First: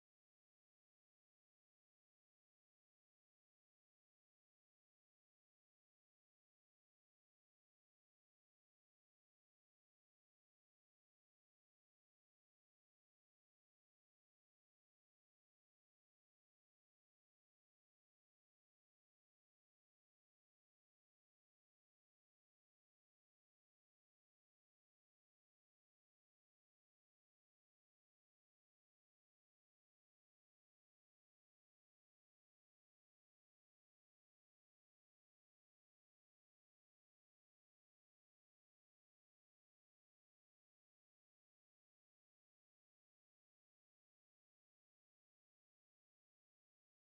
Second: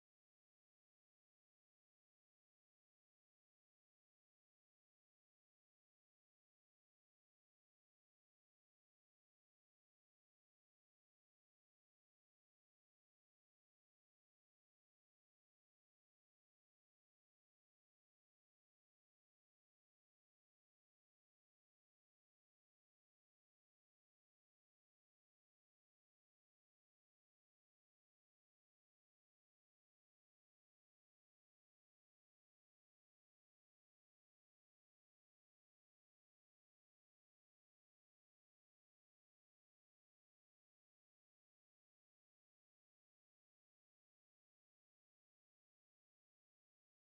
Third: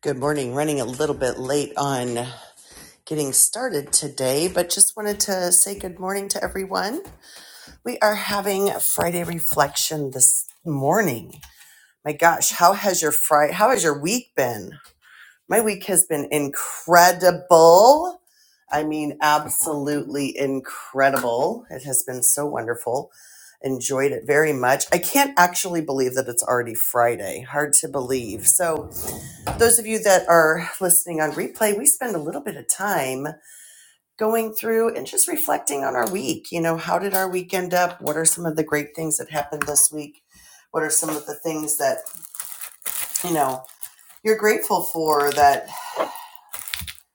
Good morning. Running a little bit late on getting started today, but just wanted to say good morning to everyone. We are having a Friday reflection this morning. My gosh, how has your Friday, how has your week been? My week has been incredible. I mean, absolutely incredible. It has been so wonderful. Enjoyed it very much. I can't actually believe that it's already Friday. Hard to believe. So, those of you that are listening on replay, we spend a little bit of time going through and just reflecting on our week. You know, how did our week end up? What are some of the great things that happened this week? What are some of the things that, you know, you're grateful for that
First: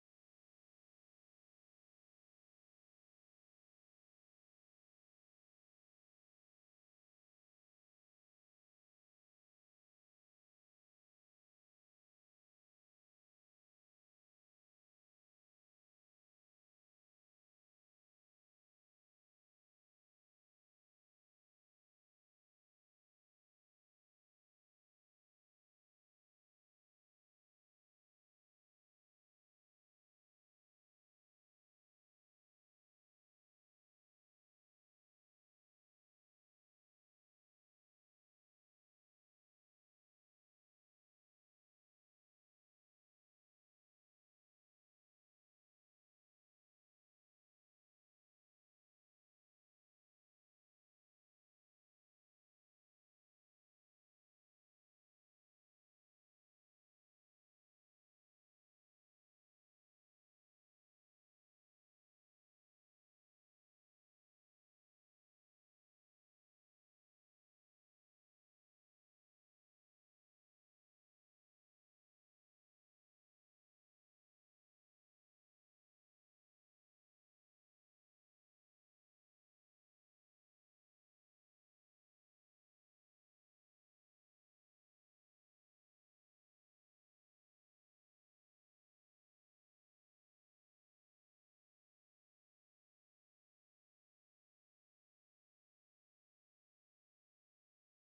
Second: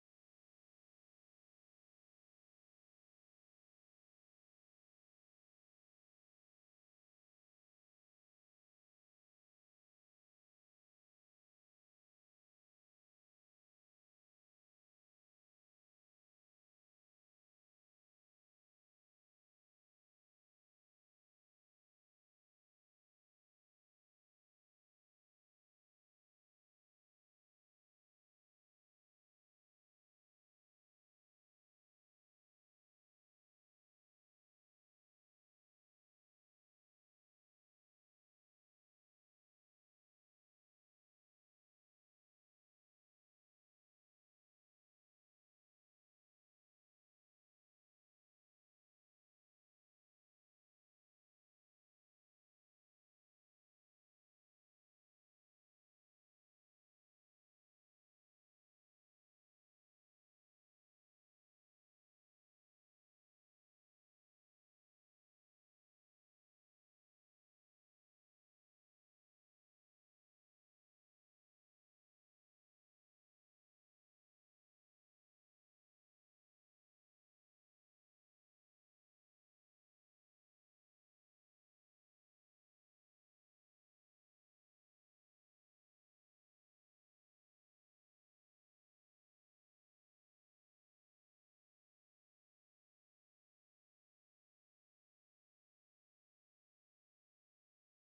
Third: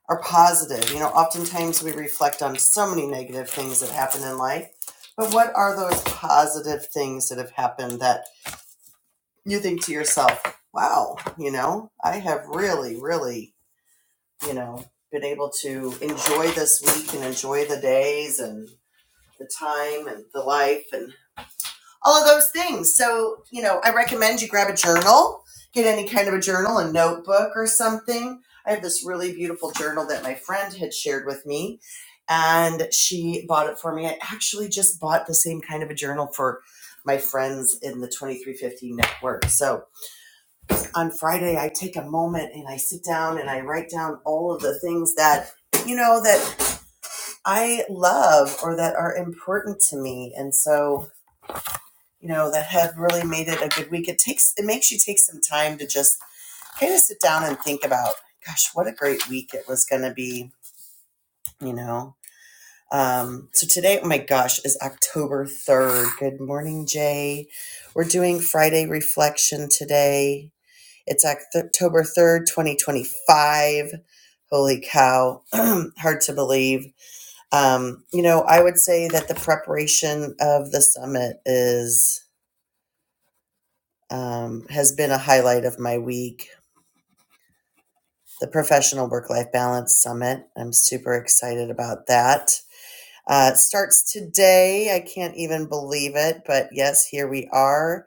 are positive? You know, oftentimes we reflect on so many negative things that happen in life, but what are those positive things that have happened that you think to yourself, wow, you know, I have really, really you know, been able to enjoy this week and enjoy the days and the time and the life and all of those things. So, you know, I recommend you grab a journal, get any kind of a journal, a notebook or something. I have this really beautiful journal that my friend had shared with me and she bought it for me. I actually just bought the same kind of a journal for my friends in the 2350 network. So, on Friday, I take a moment and I sit down and I write down all of the things that, you know, that I love or that are important to me. And so, you know, that have really made it a good week. It takes, it makes you take some time to just kind of sit down and think about, gosh, what a great week it was going to be, you know. Um, so today, oh my gosh, is October 3rd. Good morning, Jay. We're doing Friday reflection today It's October 3rd, 2025. Holy cow. Hard to believe. Um, you know, I would say that the preparation of the summit is um, has been a highlight of my week. The Professional Work Life Balance Summit. I'm super excited about that. Uh, it starts today. I can't even believe it, but yes, here we are.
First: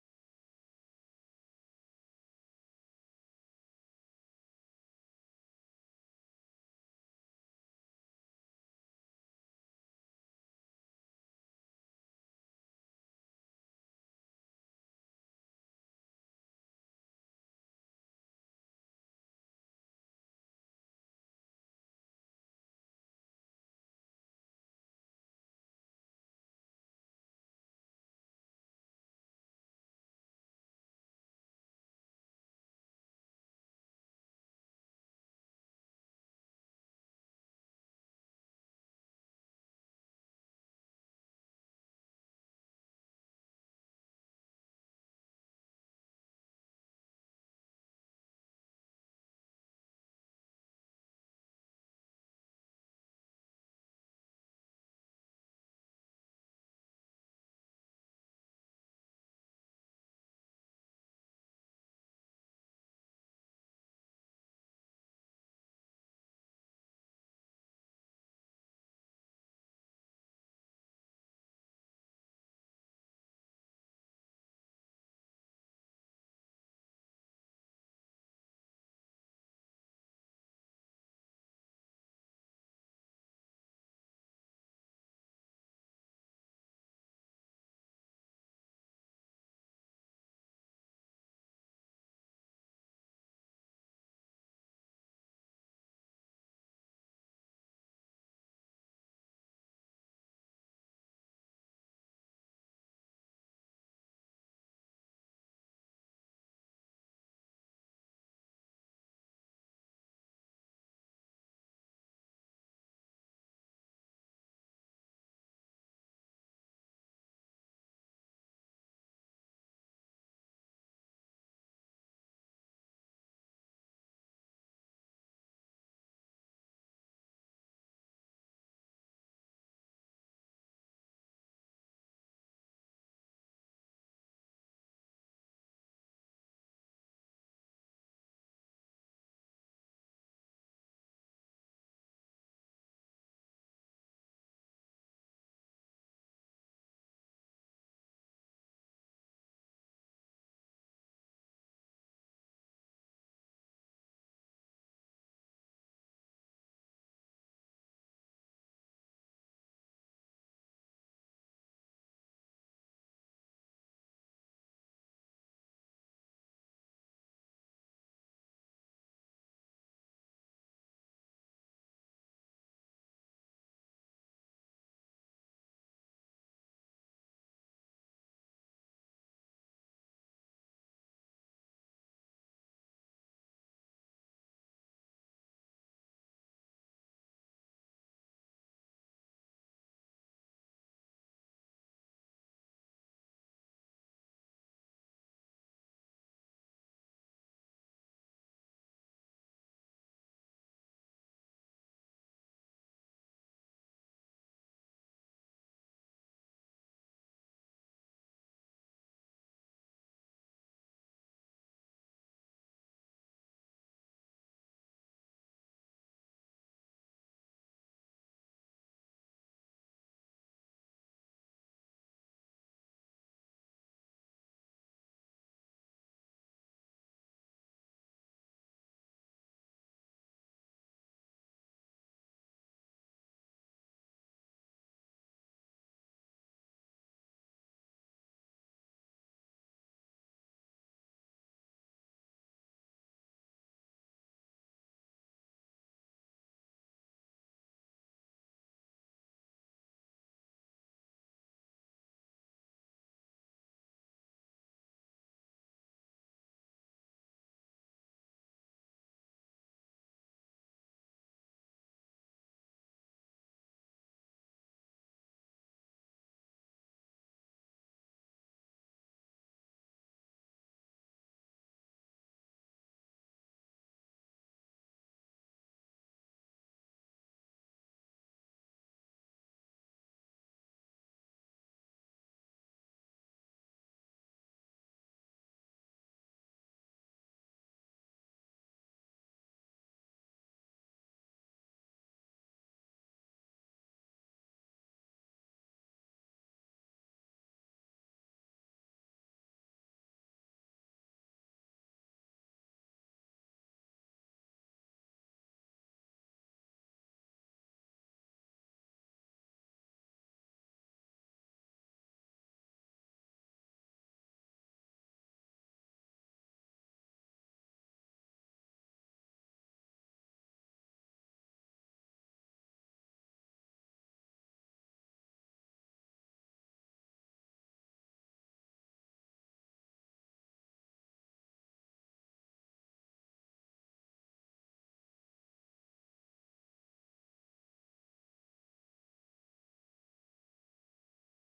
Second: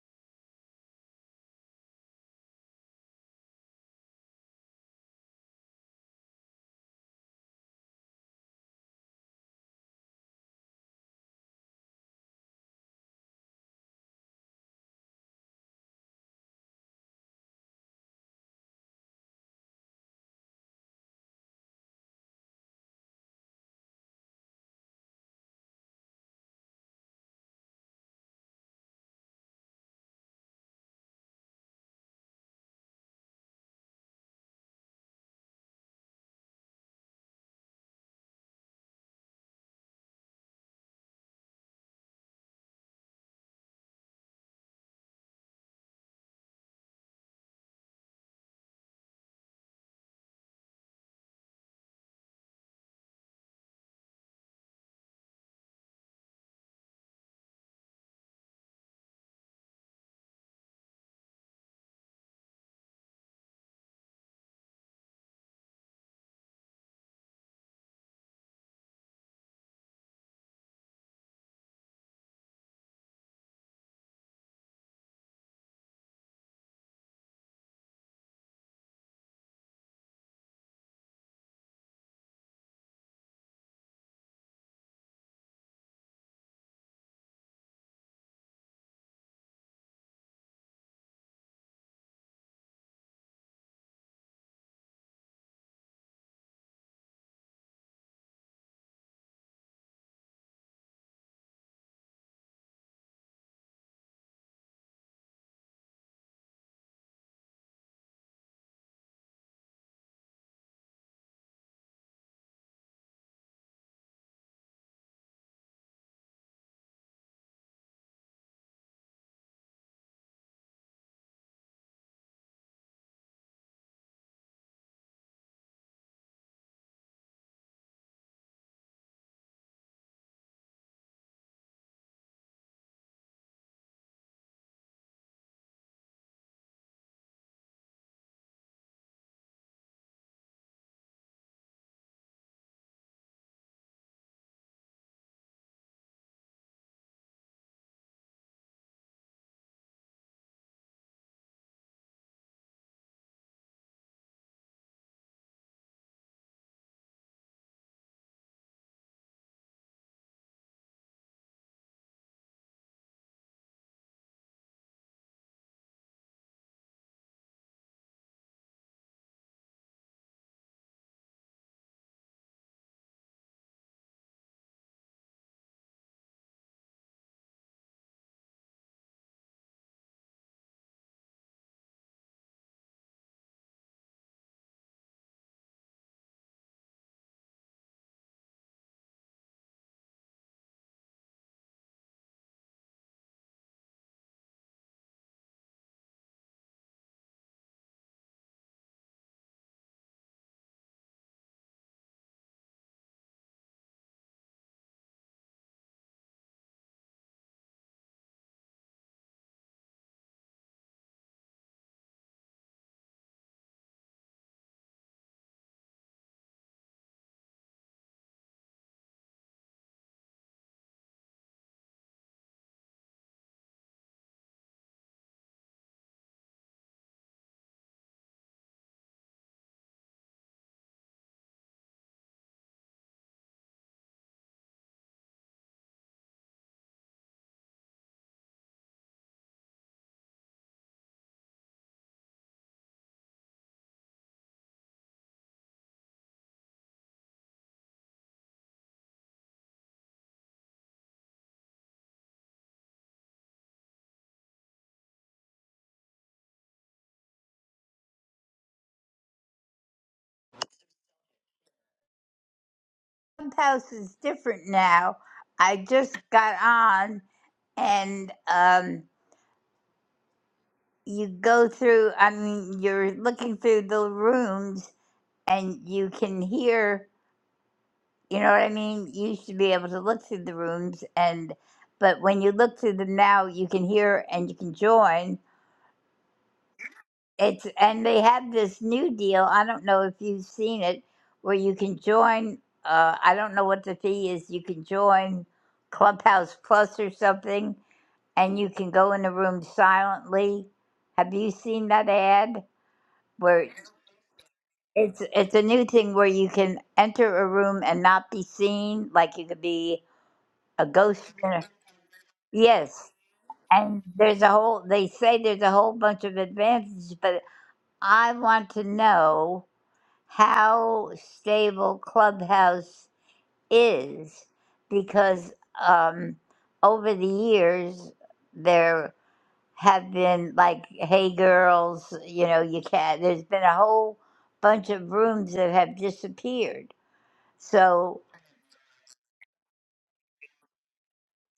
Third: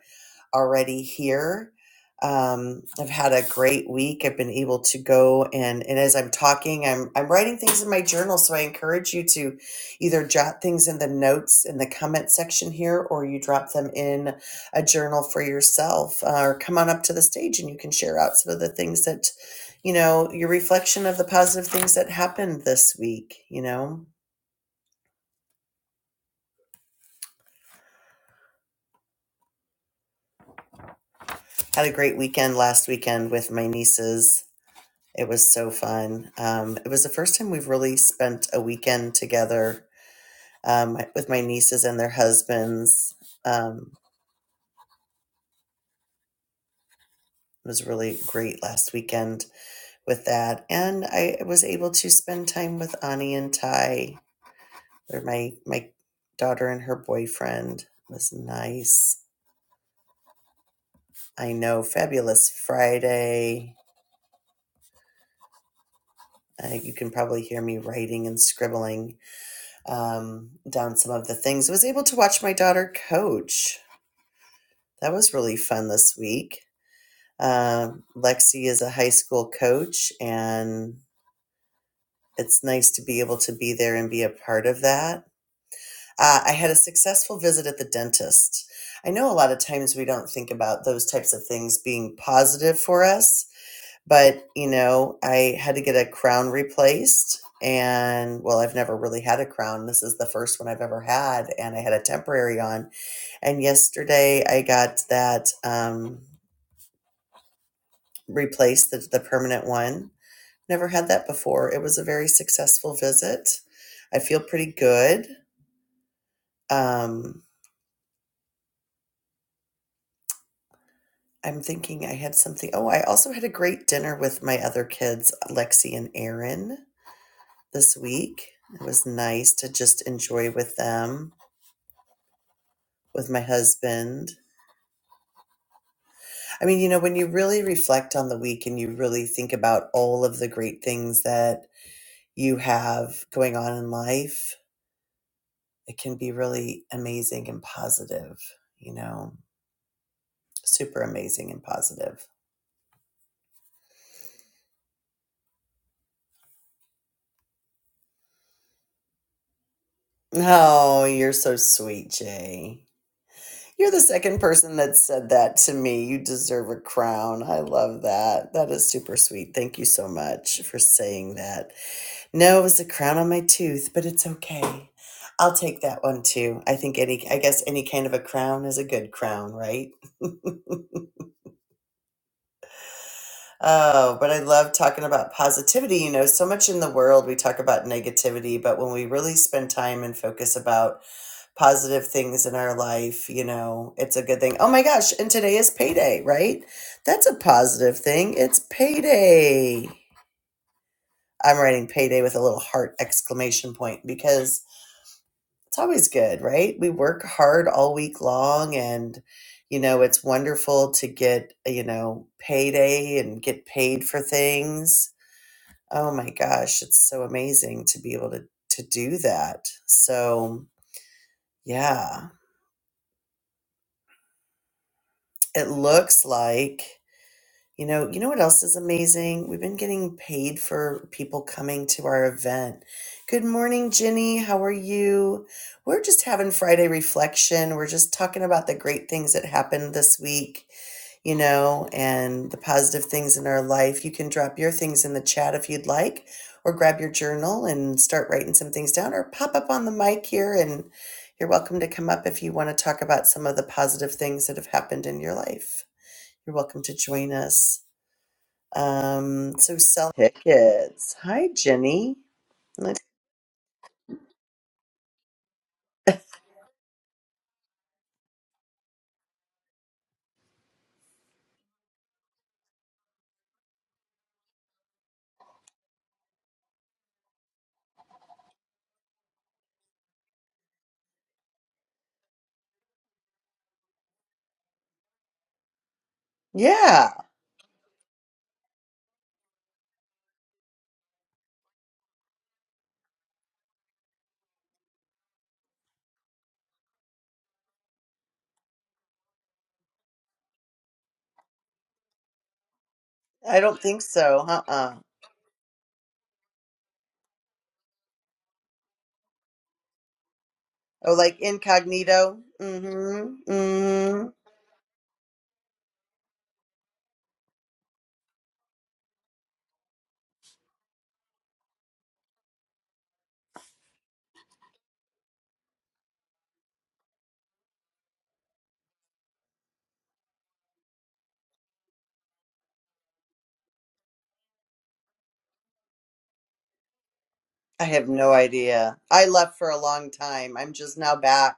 already here. Um, I've had a great week. I've been able to go and and as I'm talking, I'm I'm writing things in my journal. So I encourage you to either jot things in the notes in the comment section here, or you drop them in a journal for yourself, uh, or come on up to the stage and you can share out some of the things that you know your reflection of the positive things that happened this week. You know, had a great weekend last weekend with my nieces It was so fun. Um, it was the first time we've really spent a weekend together um, with my nieces and their husbands. Um, it was really great last weekend with that, and I was able to spend time with Ani and Ty. They're my my daughter and her boyfriend. It was nice. I know, fabulous Friday. Uh, you can probably hear me writing and scribbling um, down some of the things. I was able to watch my daughter coach That was really fun this week. Uh, Lexi is a high school coach, and it's nice to be able to be there and be a part of that. Uh, I had a successful visit at the dentist. I know a lot of times we don't think about those types of things being positive for us, but you know, I had to get a crown replaced. And well, I've never really had a crown. This is the first one I've ever had, and I had a temporary on. And yesterday I got that. Um, replace the, the permanent one. Never had that before. It was a very successful visit. I feel pretty good. Um, I'm thinking I had something. Oh, I also had a great dinner with my other kids, Lexi and Aaron, this week. It was nice to just enjoy with them, with my husband. I mean, you know, when you really reflect on the week and you really think about all of the great things that you have going on in life, it can be really amazing and positive, you know, super amazing and positive. Oh, you're so sweet, Jay. You're the second person that said that to me. You deserve a crown. I love that. That is super sweet. Thank you so much for saying that. No, it was a crown on my tooth, but it's okay. I'll take that one too. I think any I guess any kind of a crown is a good crown, right? Oh, but I love talking about positivity. You know, so much in the world we talk about negativity, but when we really spend time and focus about positive things in our life, you know, it's a good thing. Oh my gosh, and today is payday, right? That's a positive thing. It's payday. I'm writing payday with a little heart exclamation point because it's always good, right? We work hard all week long and you know, it's wonderful to get, you know, payday and get paid for things Oh my gosh, it's so amazing to be able to to do that. So, yeah, it looks like You know, you know what else is amazing? We've been getting paid for people coming to our event. Good morning, Ginny. How are you? We're just having Friday reflection. We're just talking about the great things that happened this week, you know, and the positive things in our life. You can drop your things in the chat if you'd like, or grab your journal and start writing some things down, or pop up on the mic here. And you're welcome to come up if you want to talk about some of the positive things that have happened in your life. You're welcome to join us. Um, so sell tickets. Hi, Jenny. Like, Clubhouse is different now. I just got on and um, you go through, I mean, you're looking through the rooms and you can hear, you know what I mean? You used to be able to look through the rooms and, but when you look through them now, you can hear and you can join. yeah, It's, and they have this new deal. I don't know if you've seen it where you can join. Uh, I don't know what the fee is. You can join Clubhouse Plus or something and you can go in the room silently. Have you seen that ad I where don't think so. Uh-uh. it's it's a new thing where you can enter a room and not be seen, like you could be a Oh, ghost. like in a- incognito? Yes, Mm-hmm. and Mm-hmm. there's a whole. They say there's a whole bunch of advantages, but I want to know how stable Clubhouse is because um, over the years there. have been like, hey girls, you know, you can't. There's been a whole bunch of rooms that have disappeared. I have So, no idea. I left for a long time. I'm just now back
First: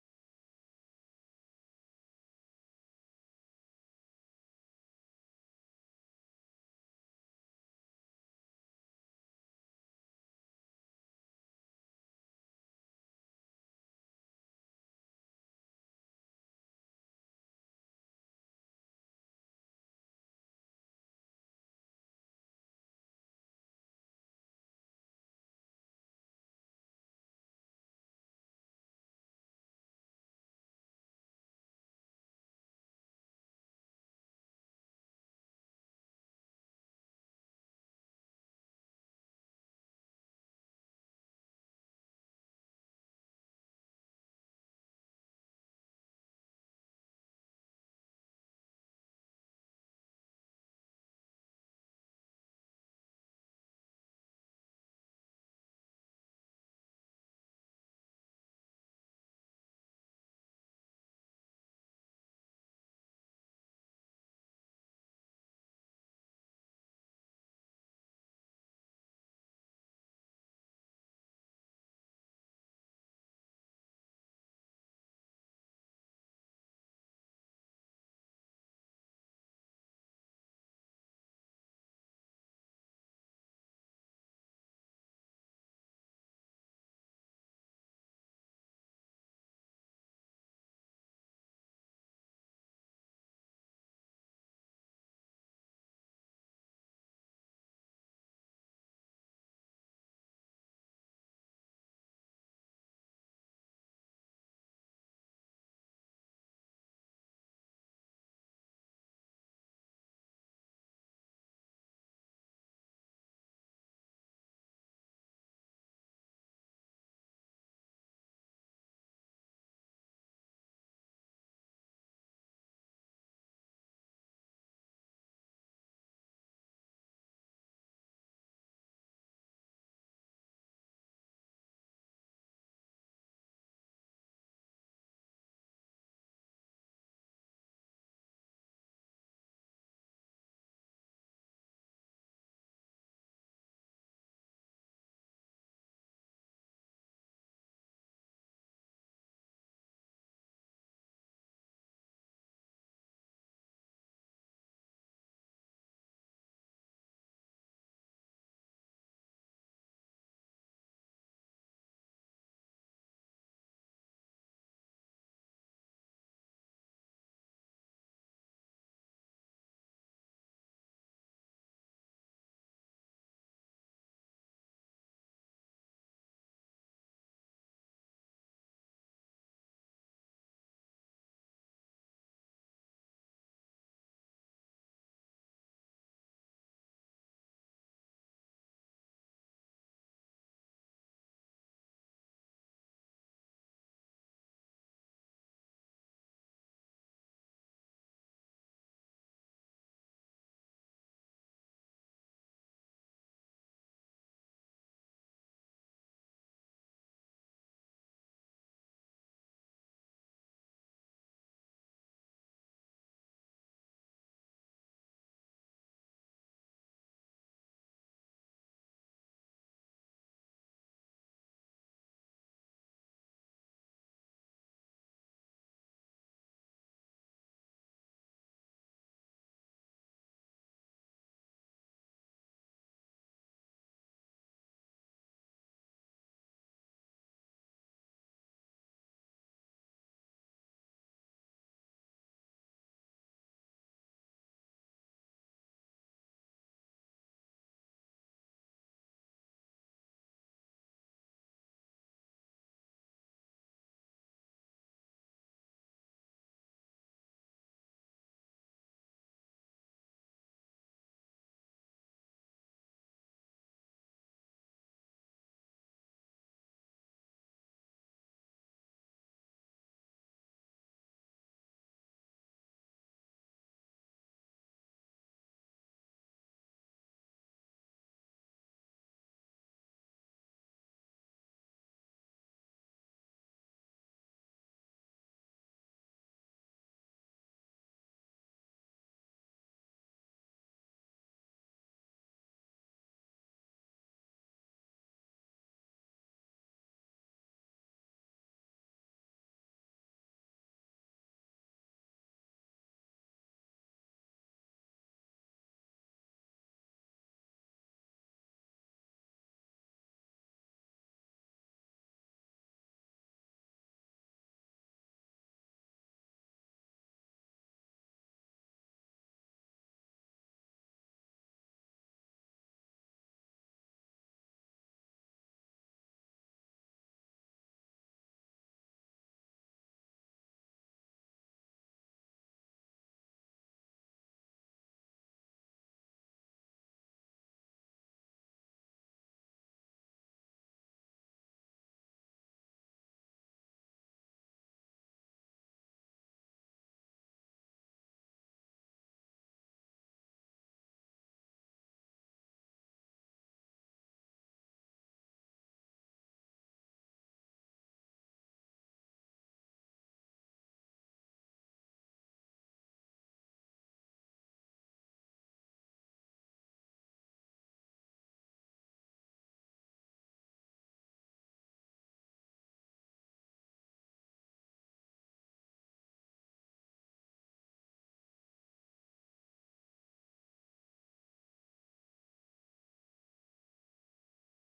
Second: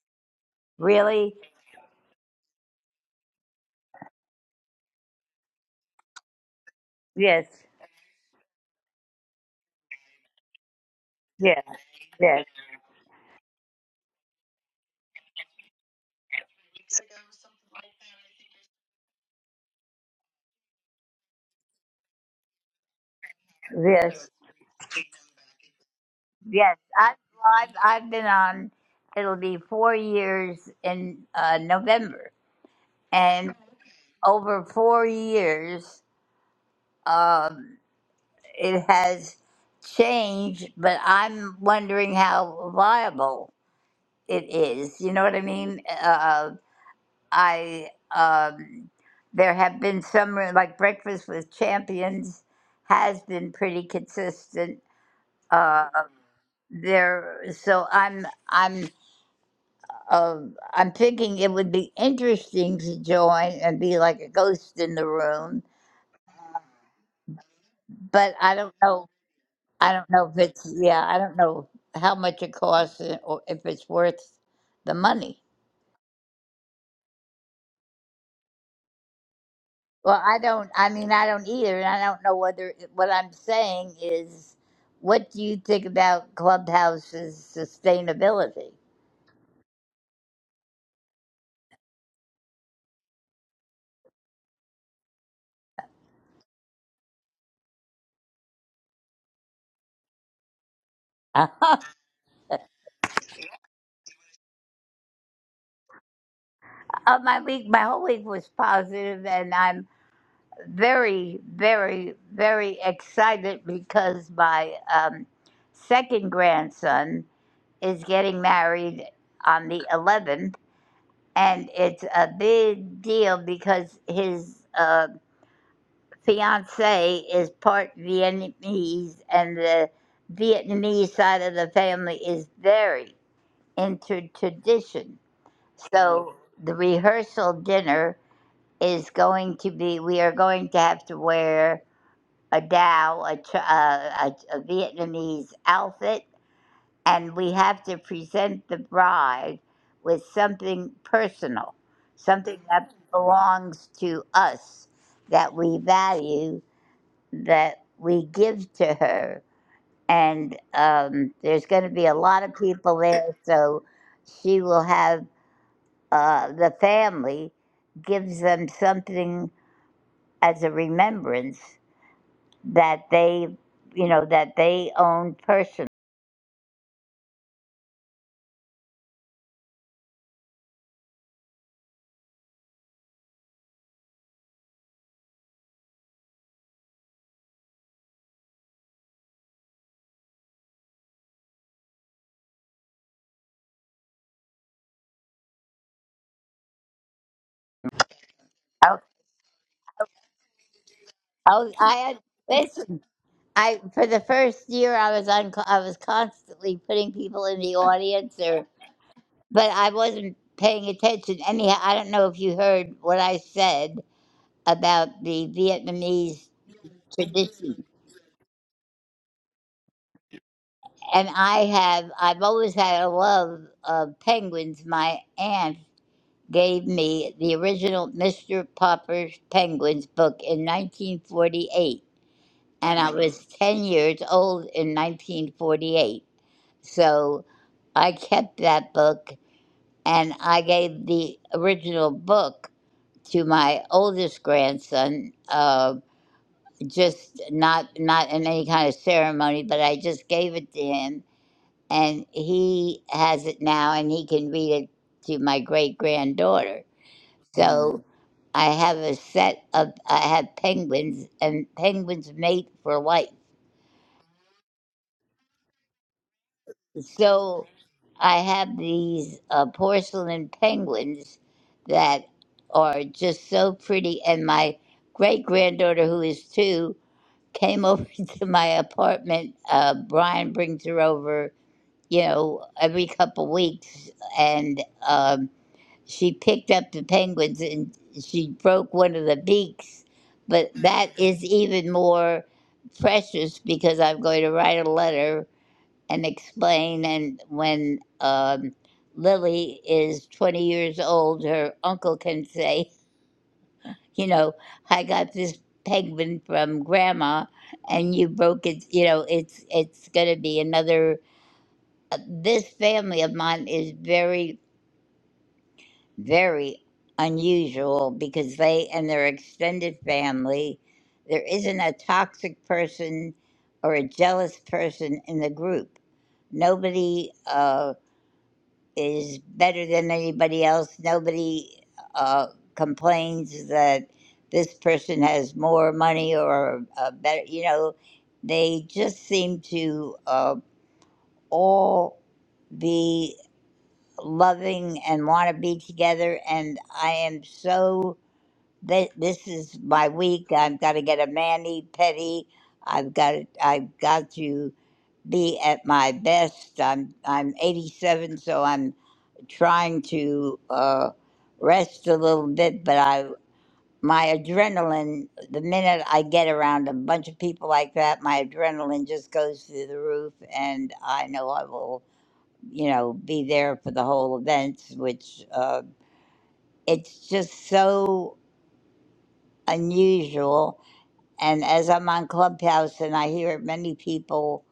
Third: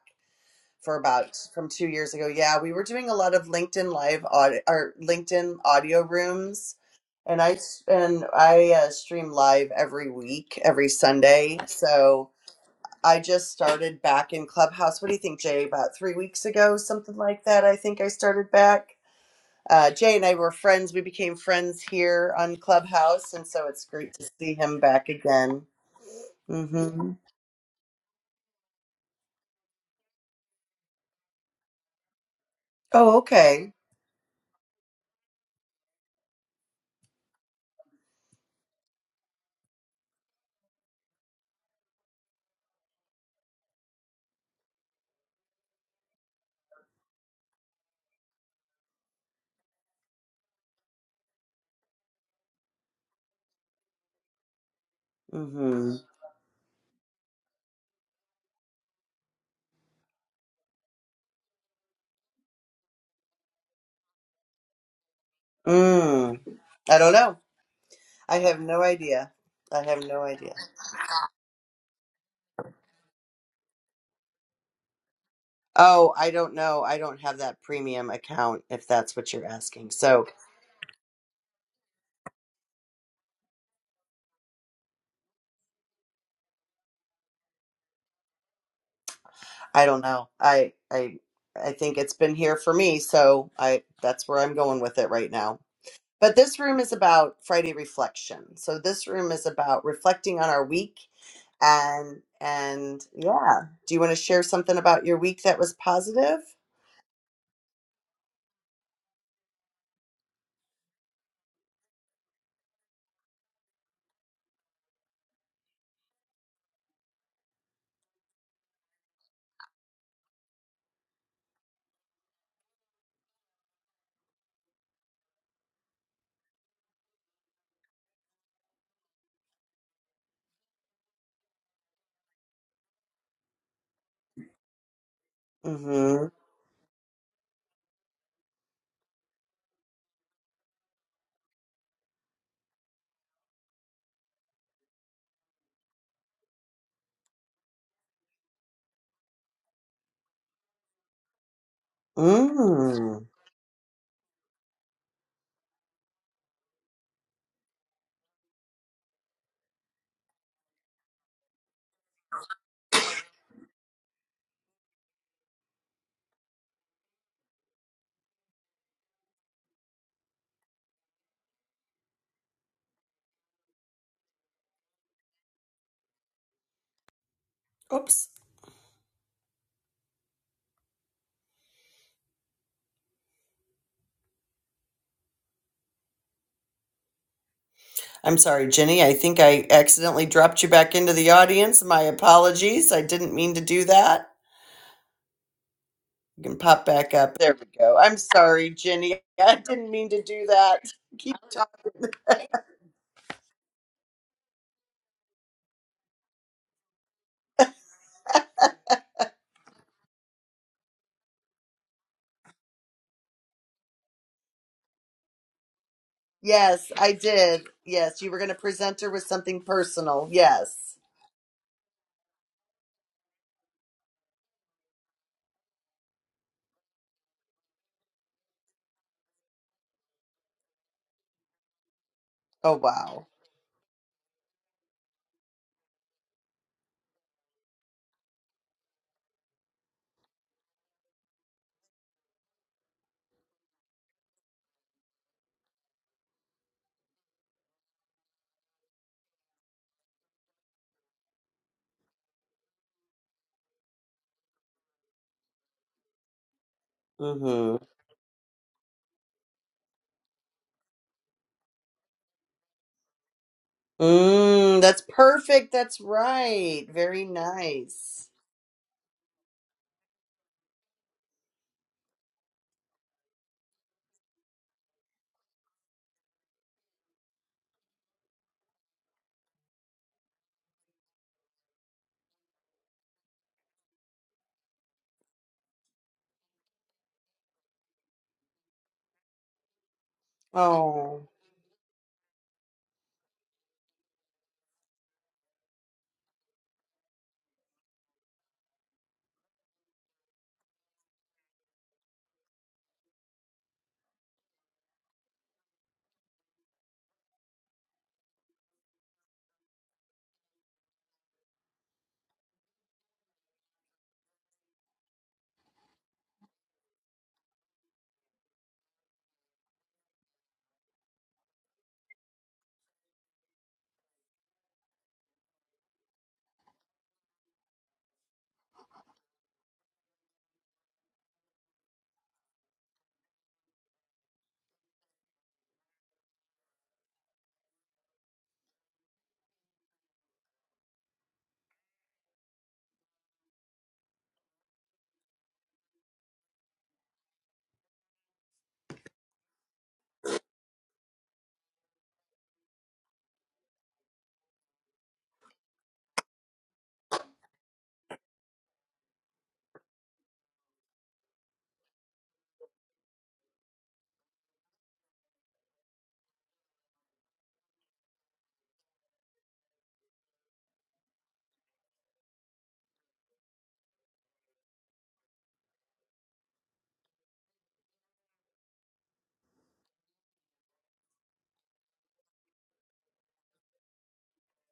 for really? about from two years ago. Yeah, we were doing a lot of LinkedIn live audio or LinkedIn audio rooms. And Yes, I s- and I uh, stream live every week, every Sunday. yes, So yes, I just started back in Clubhouse. What do you think, Jay? About three weeks ago, something like that. I think I started back. Uh, Jay and I were friends. We became friends here on Clubhouse, and so it's great to yes, see him back again. yes. I, Mm-hmm. well, I've, I've been on, it'll be four years in uh, November. Oh, And okay. over four years, um, it has changed, but I'm wondering how viable it is. You know what I mean? Uh, I um, there have been some like Breakfast with Champions has been pretty consistent. Uh, Mm-hmm. there, so I'm I'm uh, I'm thinking it would be interesting to join and be like a ghost in the room, Mm. I don't know. but I I have don't no know. idea. I I have don't no know if idea. it's yeah. I don't know how much it costs and- or if it's worth the money. Oh, I don't know. I don't have that premium account if that's what you're asking. So Well, I don't. I mean, I don't either, and I don't know whether what I'm saying is. What do you think about Clubhouse's sustainability? I don't know. I I I think it's been here for me, so I that's where I'm going with it right now. But this room is about Friday reflection. So this room is about reflecting on our week Uh, and and yeah. Do you want to share something about your week that was positive? uh, my week, my whole week was positive, and I'm very, very, very excited because my um, second grandson is getting married on the 11th, and it's a big deal because his uh, fiance is part Vietnamese, and the Vietnamese side of the family is very into tradition. Mhm. So the rehearsal dinner is going to be, we are going to have to wear a Dow, a, tr- uh, a, a Vietnamese outfit, and we have to present the bride with something personal, something that Mm. belongs to us that we value that we give to her. And um, there's going to be a lot of people there, so she will have uh, the family gives them something as a remembrance that they, you know, that they own person. Oops. I'm sorry, Jenny. I think I accidentally dropped you back into the audience. My apologies. I didn't mean to do that. You can pop back up. There we go. I'm sorry, I, Jenny. I didn't mean to do that. Keep I, I had, talking. listen, I for the first year I was on, I was constantly putting people in the audience, or but I wasn't paying attention. Anyhow, I don't know if you heard what I said about the Vietnamese Yes, I did. tradition. Yes, you were going to present her with something personal. Yes. And I have, I've always had a love of penguins. My aunt gave me the original Mr. Popper's Penguins book in 1948. Oh, And I wow. was 10 years old in 1948. So I kept that book and I gave the original book to my oldest grandson. uh, just not not in any kind of ceremony, but I just gave it to him, and he has it now, and he can read it to my great granddaughter. Mm-hmm. So I have a set of I have penguins, and penguins mate for life. Mm, that's perfect. That's right. Very So nice. I have these uh, porcelain penguins that are just so pretty, and my great granddaughter, who is two, came over to my apartment. Uh, Brian brings her over, you know, every couple weeks, and um, she picked up the penguins and she broke one of the beaks. But that Oh. is even more precious because I'm going to write a letter and explain. And when um, Lily is 20 years old, her uncle can say you know, I got this penguin from grandma and you broke it, you know, it's it's going to be another uh, this family of mine is very very unusual because they and their extended family there isn't a toxic person or a jealous person in the group. Nobody uh, is better than anybody else. Nobody uh, complains that this person has more money or a better, you know, they just seem to uh, all be loving and want to be together. And I am so, th- this is my week. I've got to get a mani pedi. I've got, I've got to be at my best. I'm I'm 87, so I'm trying to uh, rest a little bit. But I my adrenaline, the minute I get around a bunch of people like that, my adrenaline just goes through the roof, and I know I will, you know, be there for the whole events. Which uh, it's just so unusual. And as I'm on Clubhouse, and I hear many people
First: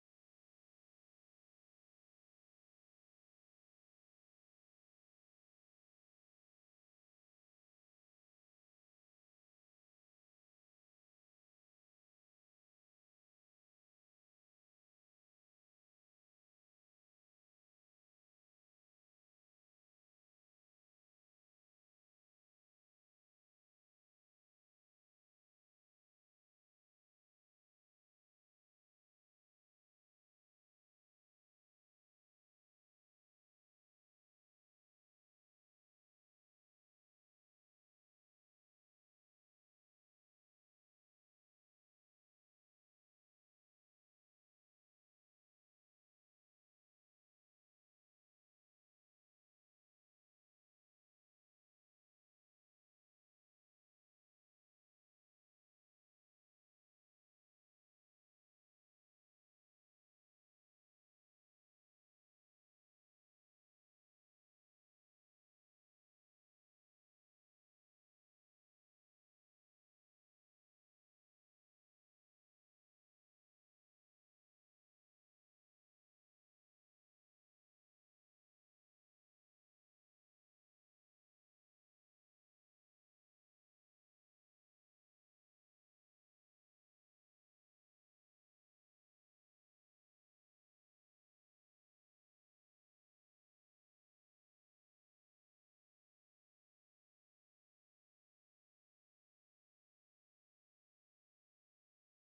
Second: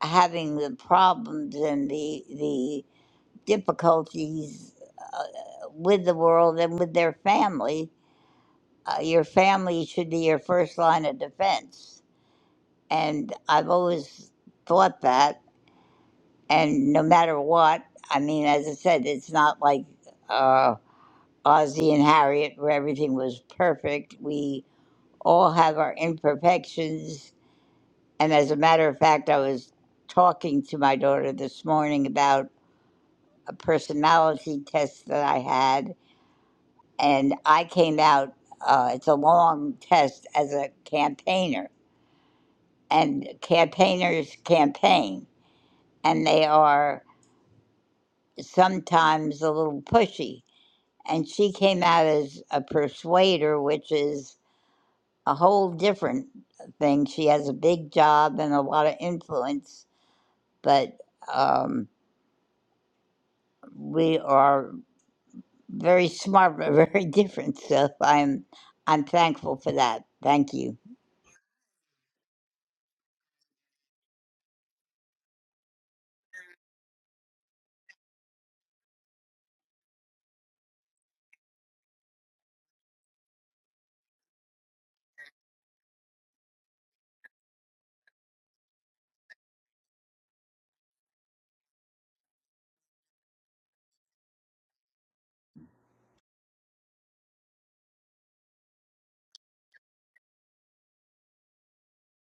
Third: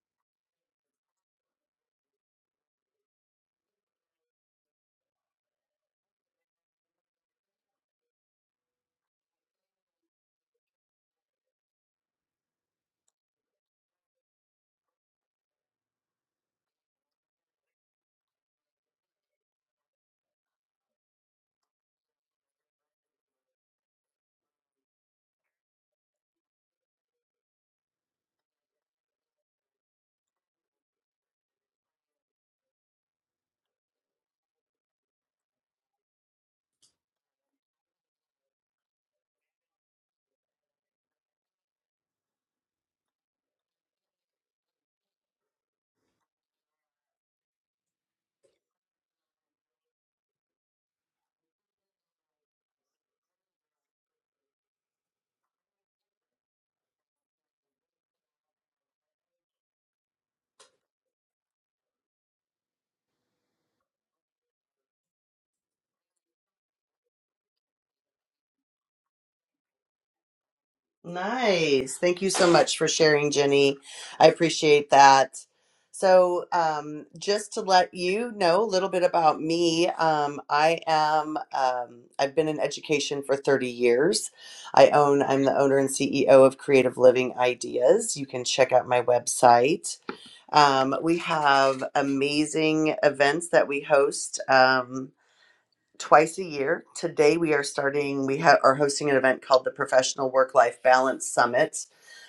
having the problems and the the difficulties uh, with the world and with their family, uh, your family should be your first line of defense. And I've always thought that. And no matter what, I mean, as I said, it's not like uh, Ozzy and Harriet where everything was perfect. We all have our imperfections. And as a matter of fact, I was talking to my daughter this morning about a personality test that I had and I came out. Uh, it's a long test as a campaigner, and campaigners campaign, and they are sometimes a little pushy. And she came out as a persuader, which is a whole different thing. She has a big job and a lot of influence, but um, we are very smart but very different. So I'm I'm thankful for that. Thank you. Nice. Thank you so much for sharing, Jenny. I appreciate that. So, um, just to let you know a little bit about me, um, I am, um, I've been in education for 30 years. I own, I'm the owner and CEO of Creative Living Ideas. You can check out my website. Um, we have amazing events that we host. Um, twice a year. Today we are starting, we ha- are hosting an event called the Professional Work Life Balance Summit.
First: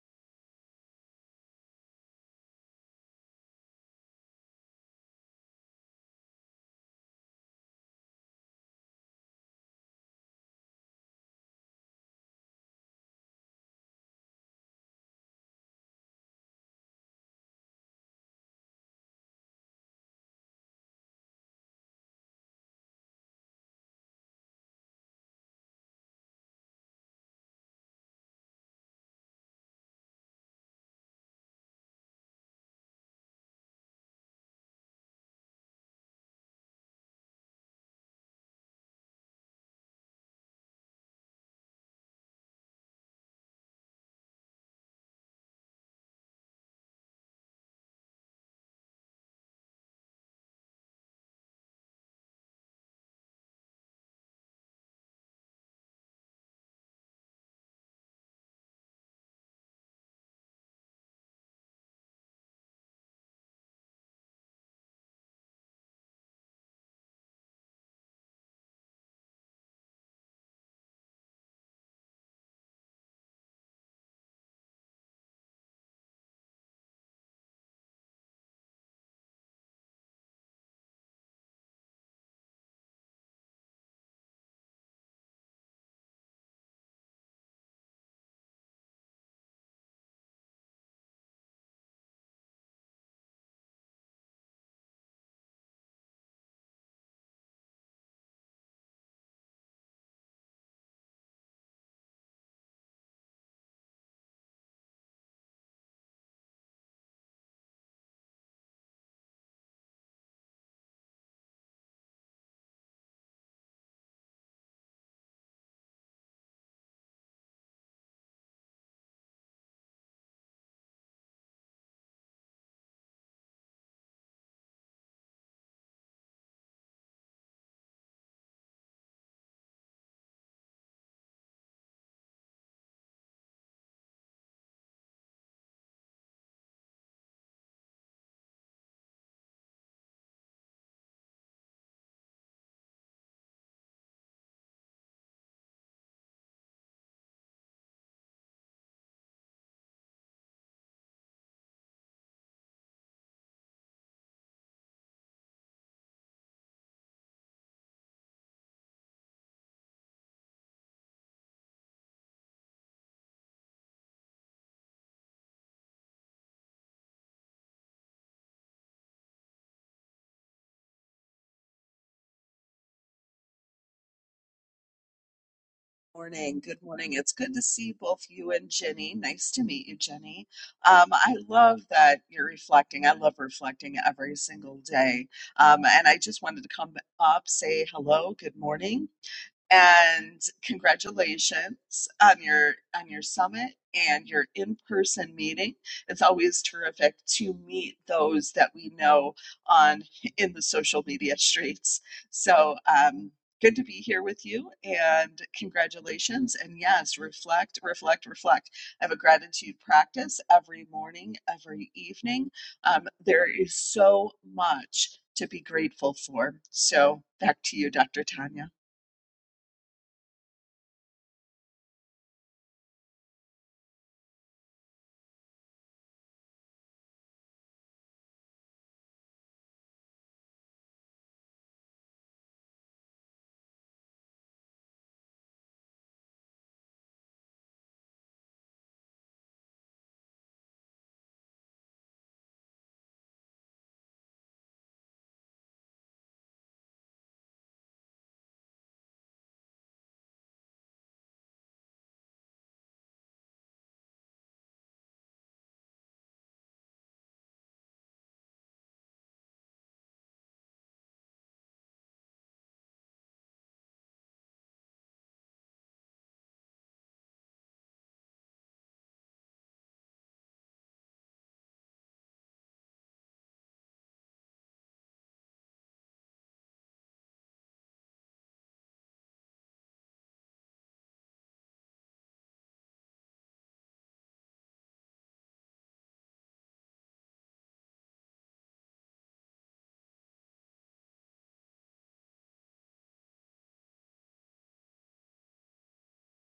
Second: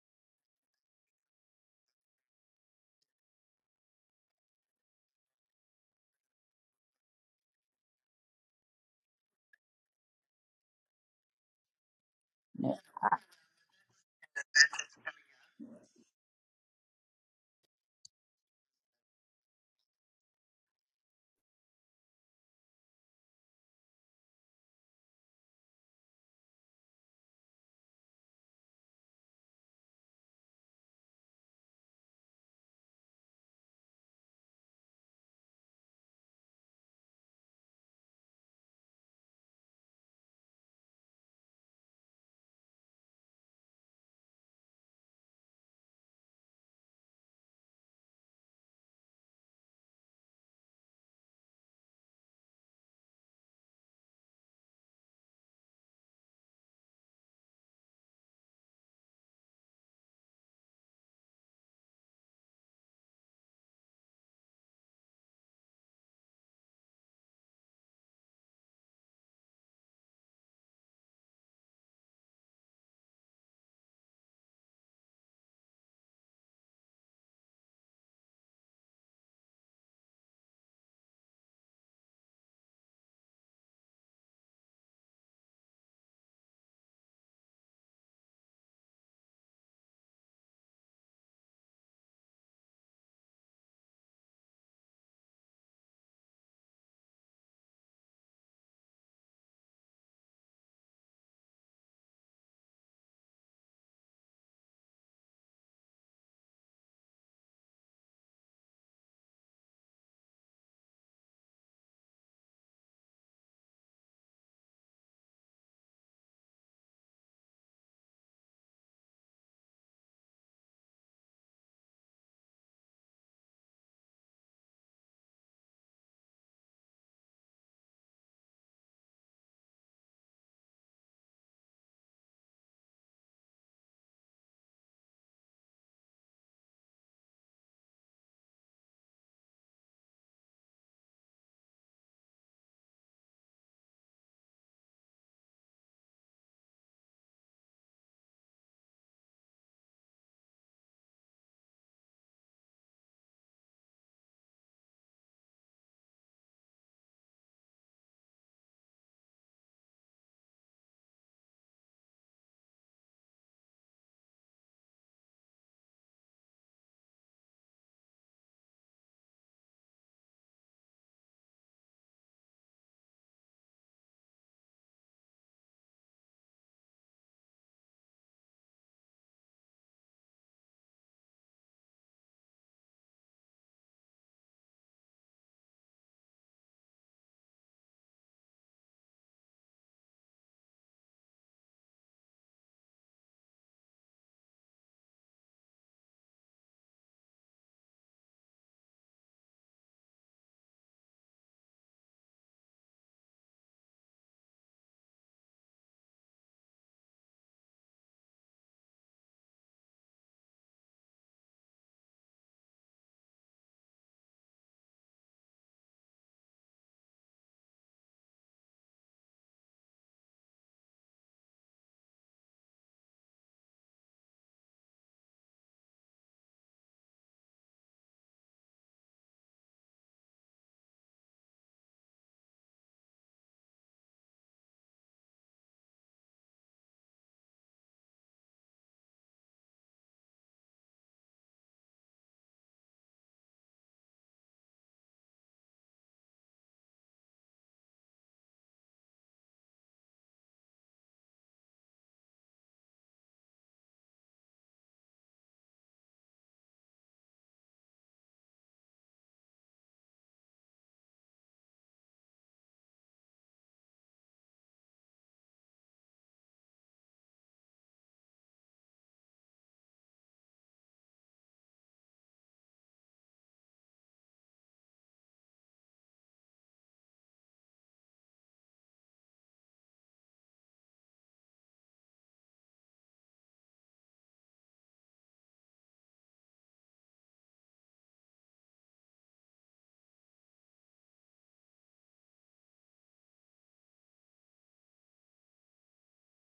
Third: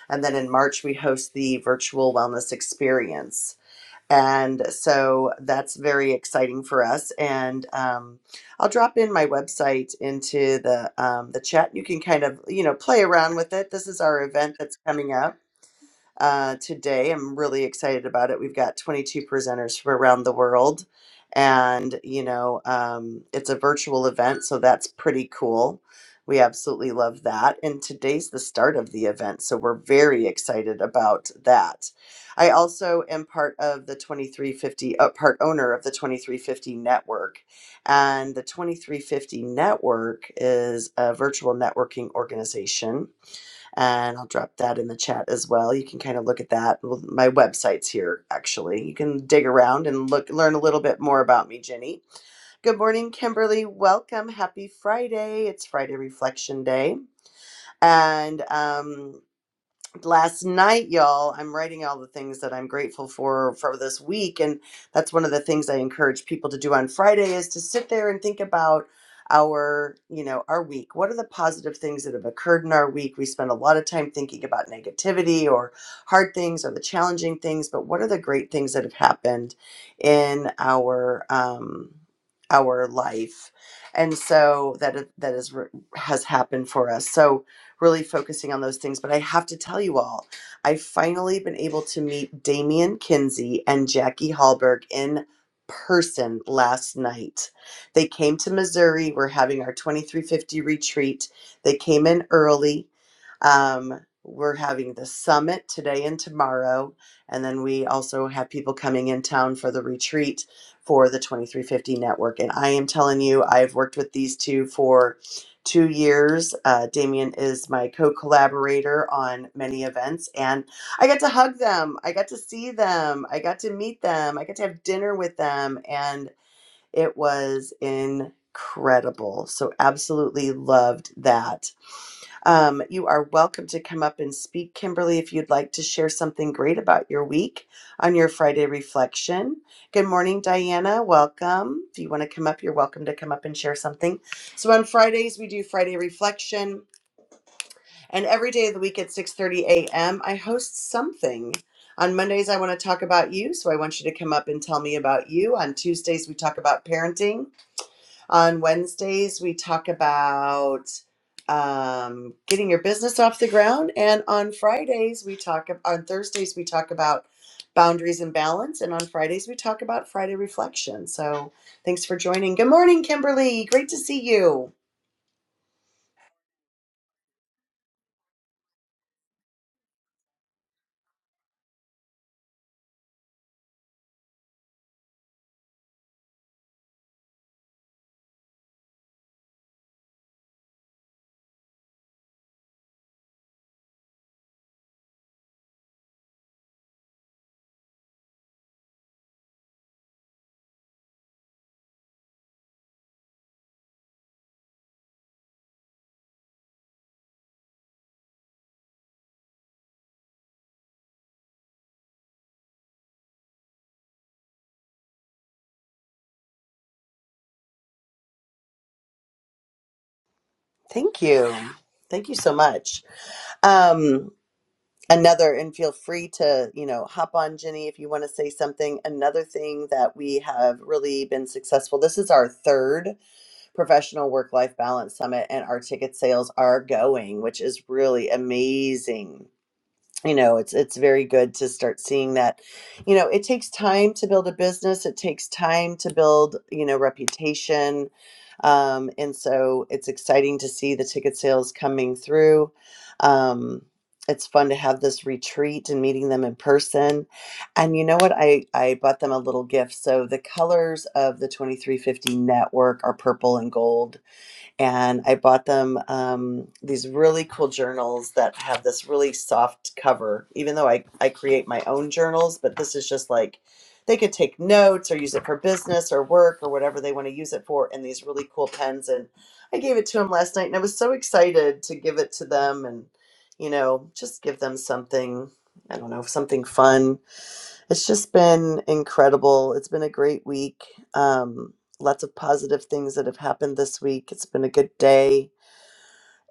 And then in March, we host the Virtual Wellness Experience. And so that's very exciting for us. And um, I'll drop in my website into the um, the chat. You can kind of you know play around with it. This is our event that's coming up uh, today. I'm really excited about it. We've got 22 presenters from around the world, and you know, um, it's a virtual event, so that's pretty cool. We absolutely love that. And today's the start of the event, so we're very excited about that. I also am part of the 2350, uh, part owner of the 2350 network. And the 2350 network is a virtual networking organization and I'll drop that in the chat as well. You can kind of look at that. Well, my website's here actually. You can dig around and look learn a little bit more about me, Jenny. Good morning, Kimberly. Welcome. Happy Friday. It's Friday Reflection Day. And um, last night y'all i'm writing all the things that i'm grateful for for this week and that's one of the things i encourage people to do on friday is to sit there and think about our you know our week what are the positive things that have occurred in our week we spend a lot of time thinking about negativity or hard things or the challenging things but what are the great things that have happened in our um our life and so that that is has happened for us so really focusing on those things. But I have to tell you all, I've finally been able to meet Damian Kinsey and Jackie Hallberg in person last night. They came to Missouri. We're having our 2350 retreat. They came in early. Um, we're having the summit today and tomorrow. And then we also have people coming in town for the retreat for the 2350 network. And I am telling you, I've worked with these two for two years. Uh, Damien is my co collaborator on many events, and I got to hug them. I got to see them. I got to meet them. I got to have dinner with them, and it was incredible. So, absolutely loved that. Um, you are welcome to come up and speak, Kimberly, if you'd like to share something great about your week on your Friday reflection. Good morning, Diana. Welcome. If you want to come up, you're welcome to come up and share something. So on Fridays, we do Friday reflection, and every day of the week at 6:30 a.m., I host something. On Mondays, I want to talk about you, so I want you to come up and tell me about you. On Tuesdays, we talk about parenting. On Wednesdays, we talk about um, getting your business off the ground. And on Fridays, we talk, ab- on Thursdays, we talk about boundaries and balance. And on Fridays, we talk about Friday reflection. So thanks for joining. Good morning, Kimberly. Great to see you. Morning. Good morning. It's good to see both you and Jenny. Nice to meet you, Jenny. Um, I love that you're reflecting. I love reflecting every single day. Um, and I just wanted to come up, say hello, good morning and congratulations on your on your summit and your in-person meeting it's always terrific to meet those that we know on in the social media streets so um good to be here with you and congratulations and yes reflect reflect reflect i have a gratitude practice every morning every evening um, there is so much to be grateful for. So back to you, Dr. Tanya. Thank you. Thank you so much. Um, another, and feel free to, you know, hop on, Jenny, if you want to say something. Another thing that we have really been successful, this is our third Professional Work Life Balance Summit, and our ticket sales are going, which is really amazing you know it's it's very good to start seeing that you know it takes time to build a business it takes time to build you know reputation um, and so it's exciting to see the ticket sales coming through um, it's fun to have this retreat and meeting them in person and you know what i i bought them a little gift so the colors of the 2350 network are purple and gold and I bought them um, these really cool journals that have this really soft cover. Even though I I create my own journals, but this is just like they could take notes or use it for business or work or whatever they want to use it for. And these really cool pens, and I gave it to them last night, and I was so excited to give it to them, and you know, just give them something. I don't know, something fun it's just been incredible. It's been a great week. Um, lots of positive things that have happened this week. It's been a good day.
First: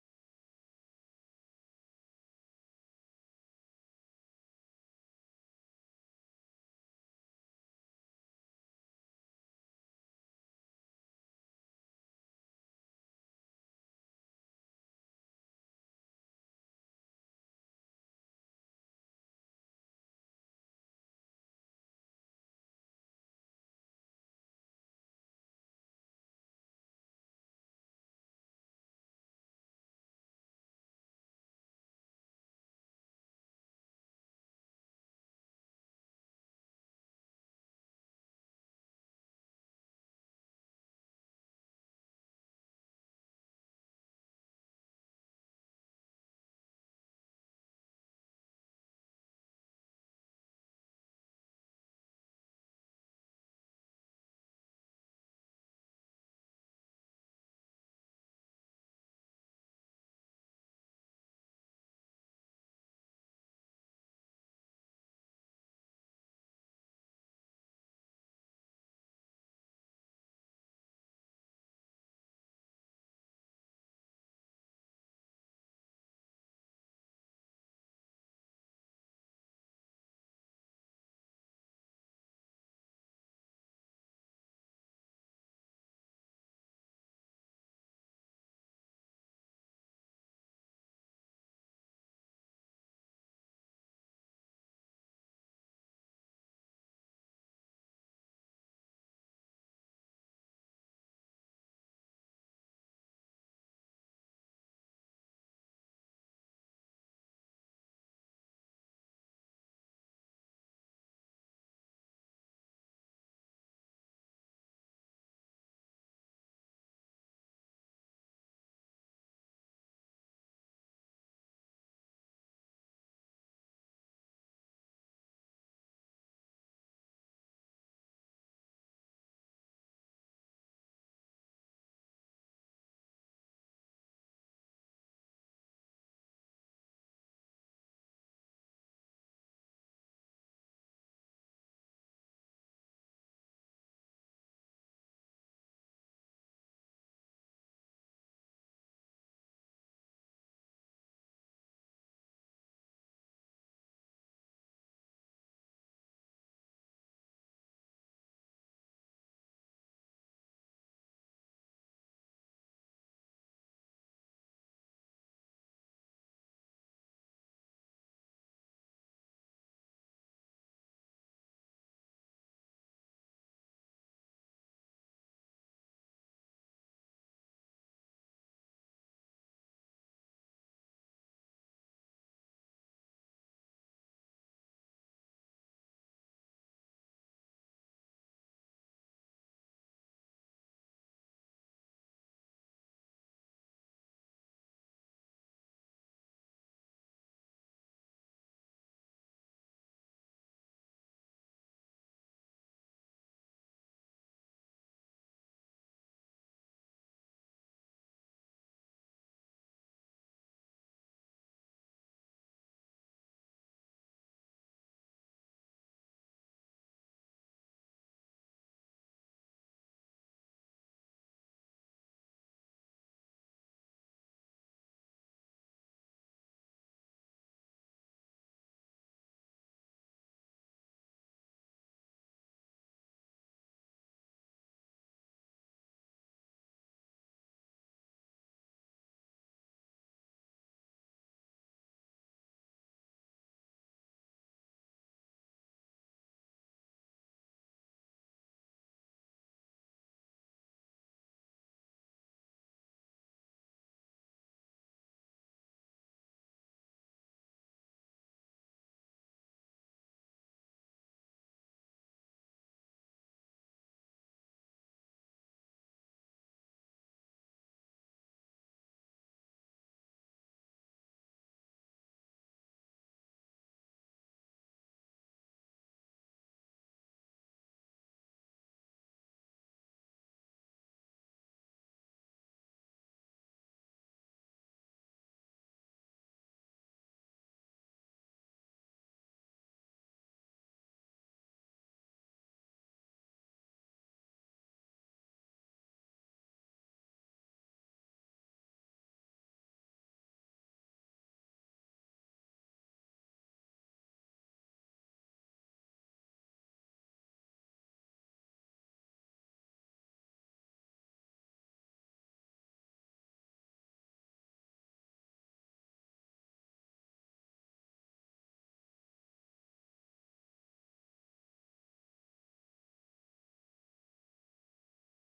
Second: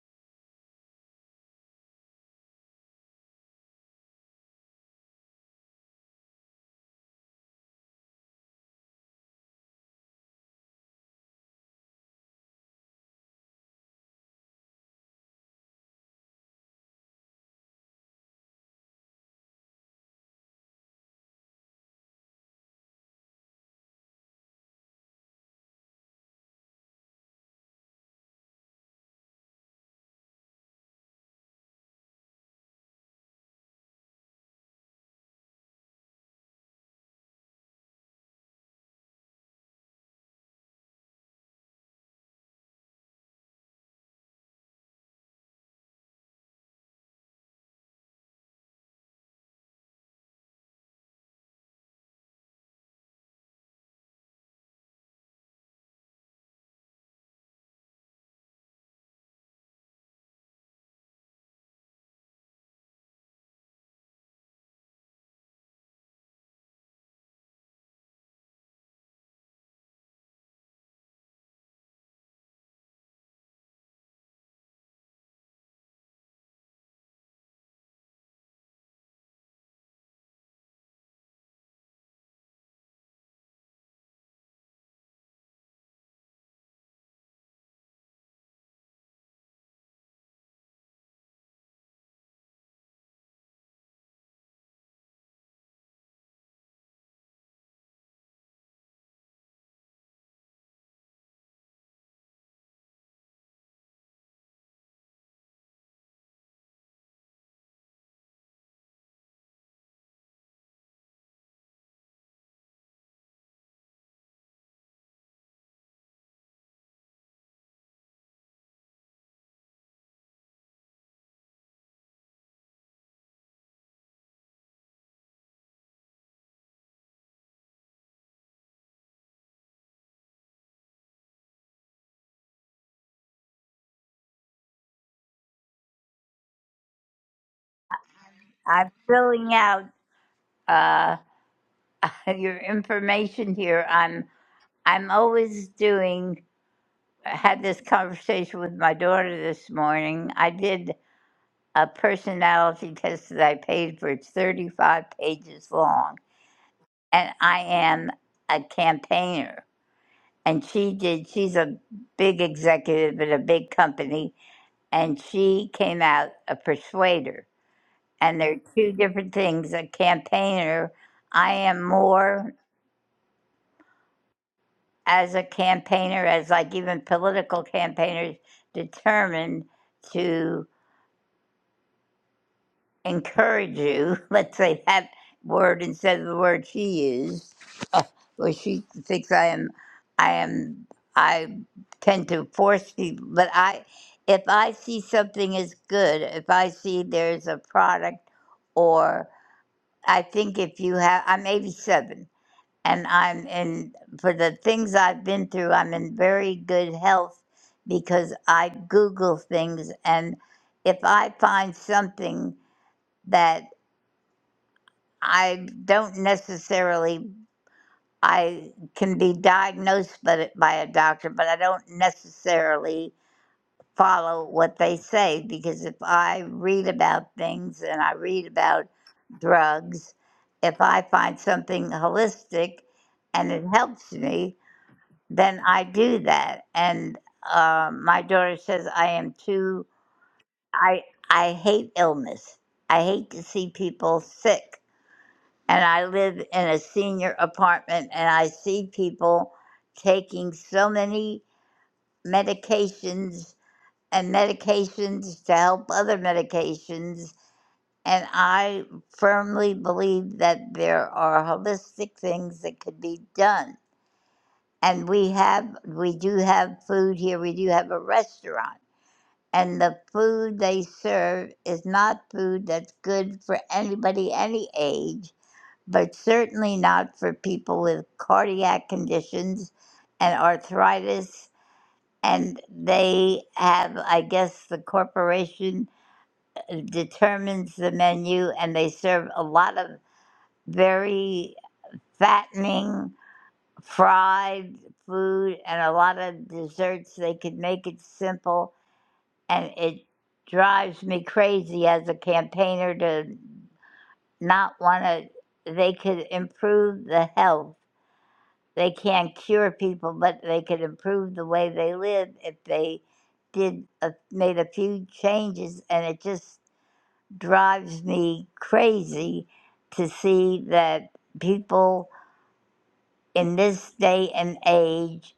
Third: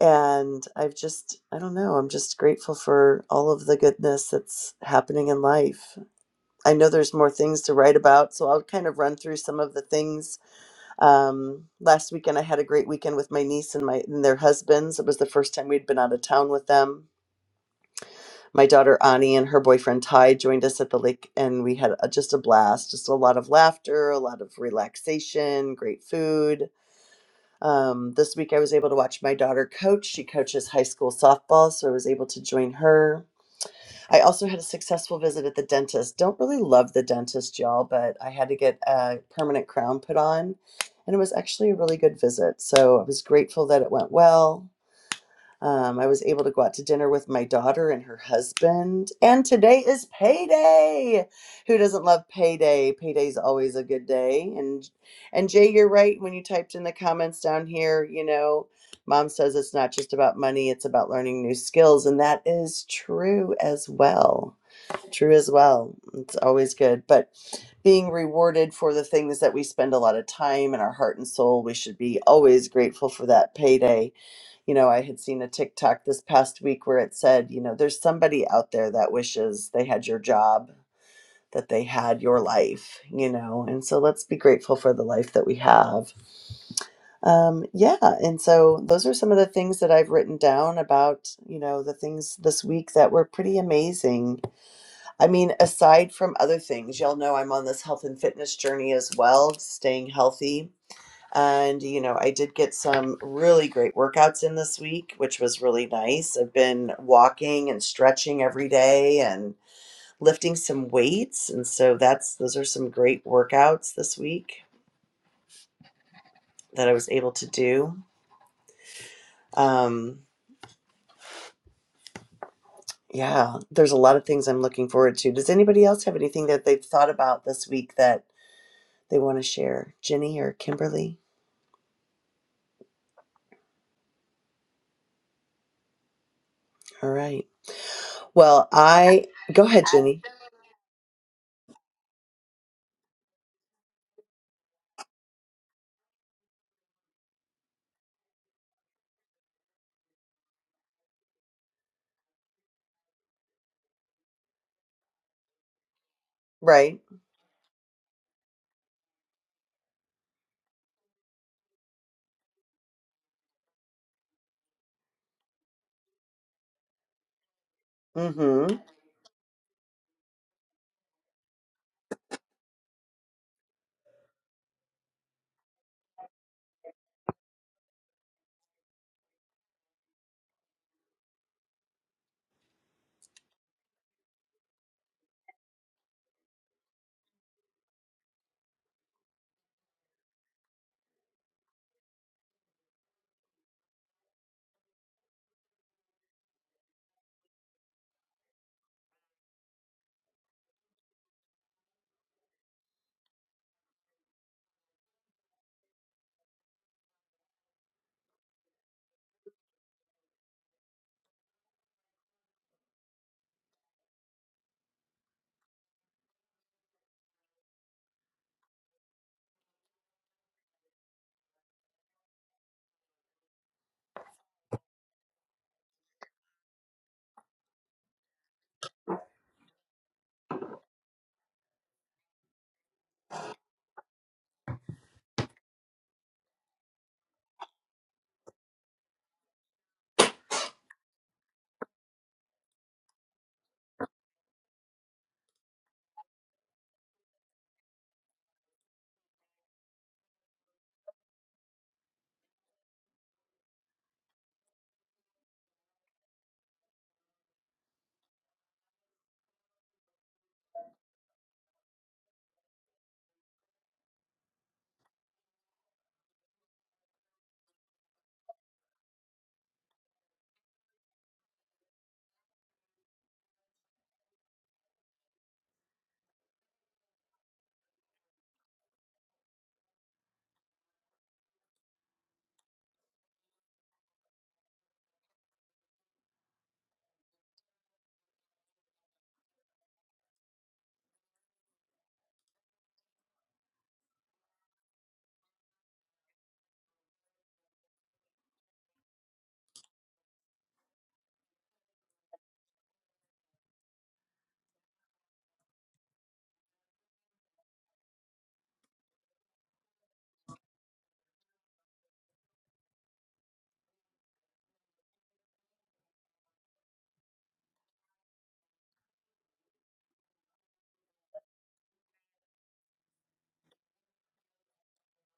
And I've just, I don't know, I'm just grateful for all of the goodness that's happening in life. I know there's more things to write about, so I'll kind of run through some of the things. Um, last weekend, I had a great weekend with my niece and my and their husbands. It was the first time we'd been out of town with them my daughter Ani and her boyfriend Ty joined us at the lake, and we had a, just a blast. Just a lot of laughter, a lot of relaxation, great food. Um, this week, I was able to watch my daughter coach. She coaches high school softball, so I was able to join her. I also had a successful visit at the dentist. Don't really love the dentist, y'all, but I had to get a permanent crown put on, and it was actually a really good visit. So I was grateful that it went well. Um, I was able to go out to dinner with my daughter and her husband. And today is payday. Who doesn't love payday? Payday's always a good day. And and Jay, you're right. When you typed in the comments down here, you know, mom says it's not just about money, it's about learning new skills. And that is true as well. True as well. It's always good. But being rewarded for the things that we spend a lot of time and our heart and soul, we should be always grateful for that payday you know, I had seen a TikTok this past week where it said, you know, there's somebody out there that wishes they had your job, that they had your life, you know, and so let's be grateful for the life that we have. Um, yeah, and so those are some of the things that I've written down about, you know, the things this week that were pretty amazing. I mean, aside from other things, y'all know I'm on this health and fitness journey as well, staying healthy and, you know, I did get some really great workouts in this week, which was really nice. I've been walking and stretching every day and lifting some weights. And so that's, those are some great workouts this week that I was able to do. Um, yeah, there's a lot of things I'm looking forward to. Does anybody else have anything that they've thought about this week that they want to share? Jenny or Kimberly? All right. Well, I'm I filling go out. ahead, Jenny. uh, your information here. I'm I'm always doing. I had this conversation with my daughter this morning. I did a personality test that I paid for. It's 35 pages long, Right. and I am a campaigner. And she did. She's a big executive at a big company, and she came out a persuader. And they're Mm-hmm. two different things. A campaigner. I am more. as a campaigner, as like even political campaigners, determined to encourage you. Let's say that word instead of the word she used, uh, where she thinks I am, I am, I tend to force people. But I, if I see something is good, if I see there's a product, or I think if you have, I'm 87. and I'm in for the things I've been through. I'm in very good health because I Google things, and if I find something that I don't necessarily I can be diagnosed by, the- by a doctor, but I don't necessarily follow what they say because if I read about things and I read about drugs, if I find something holistic and it helps me, then I do that. And uh, my daughter says I am too. I I hate illness. I hate to see people sick. And I live in a senior apartment, and I see people taking so many medications and medications to help other medications. And I firmly believe that there are holistic things that could be done and we have we do have food here we do have a restaurant and the food they serve is not food that's good for anybody any age but certainly not for people with cardiac conditions and arthritis and they have i guess the corporation determines the menu and they serve a lot of very fattening fried food and a lot of desserts. They could make it simple, and it drives me crazy as a campaigner to not want to. They could improve the health. They can't cure people, but they could improve the way they live if they did a, made a few changes, and it just drives me crazy to see that people in this day and age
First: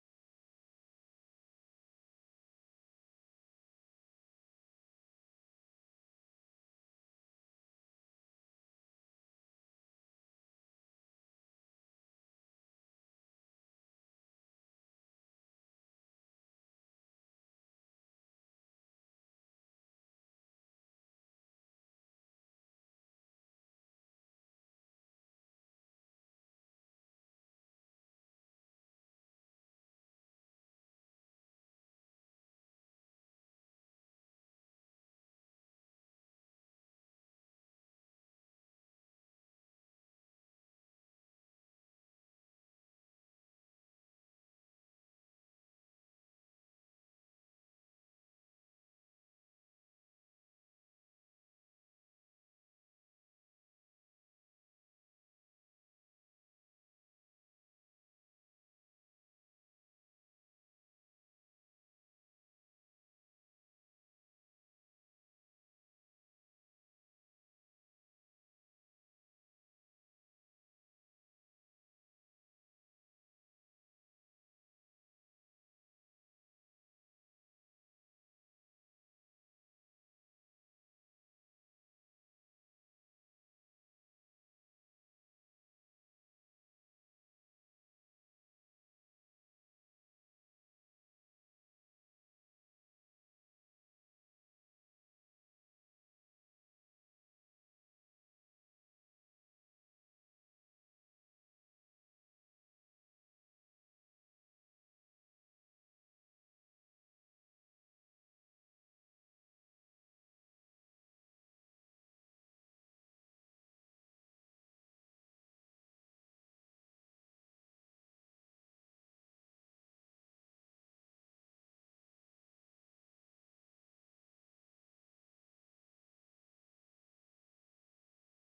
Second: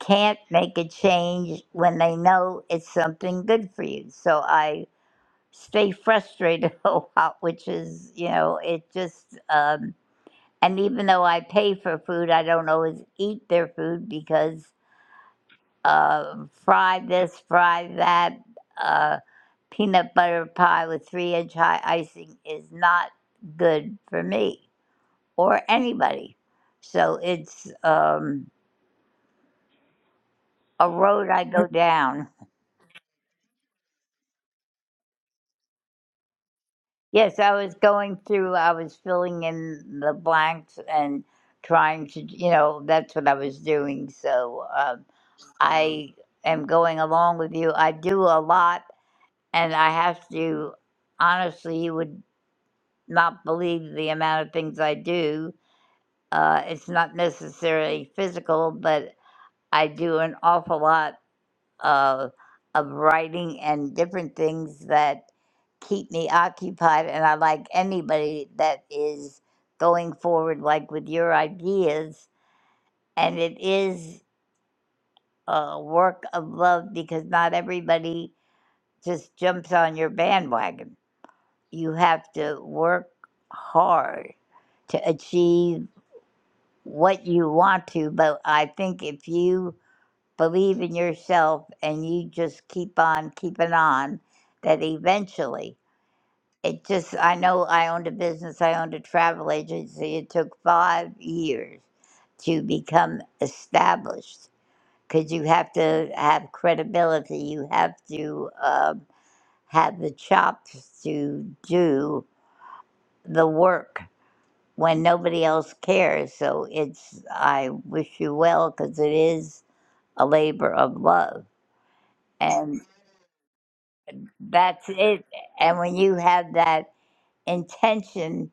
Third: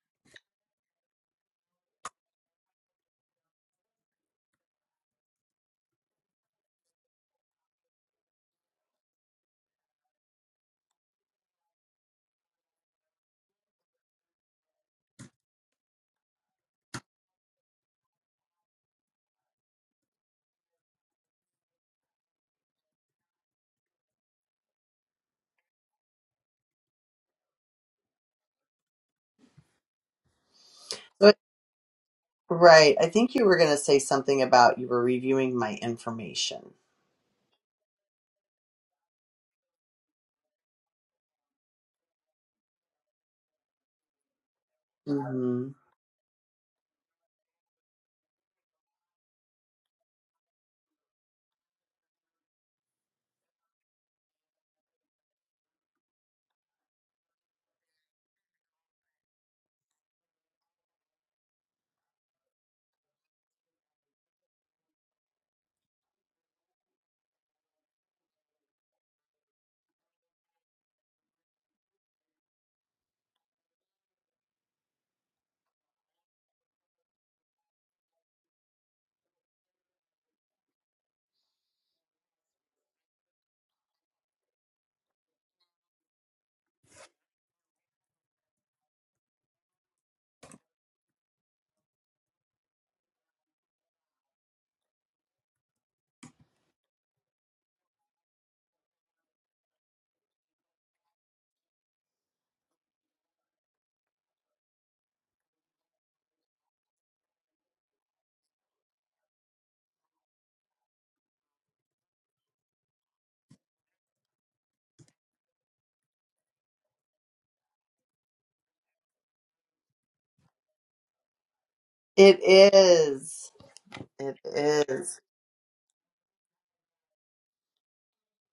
can't make a change when they know it's something good for you. So I stay frustrated a lot, which is, you know, it just, um, and even though I pay for food, I don't always eat their food because uh, fry this, fry that, uh, peanut butter pie with three inch high icing is not good for me or anybody. So it's, um, a road I go down. Right. I think you were going to say something about you were reviewing my information. Yes, I was going through, I was filling in the blanks and trying to, you know, that's what I was doing. So uh, Mhm. I am going along with you. I do a lot, and I have to, honestly, you would not believe the amount of things I do. Uh, it's not necessarily physical, but I do an awful lot of of writing and different things that keep me occupied and I like anybody that is going forward like with your ideas and it is a work of love because not everybody just jumps on your bandwagon. You have to work hard to achieve what you want to, but I think if you believe in yourself and you just keep on keeping on that eventually it just i know i owned a business i owned a travel agency it took five years to become established because you have to have credibility you have to um have the chops to do the work when nobody else cares so it's i wish you well because it is a labor of love It and. is. It That's is. it. And when you have that intention,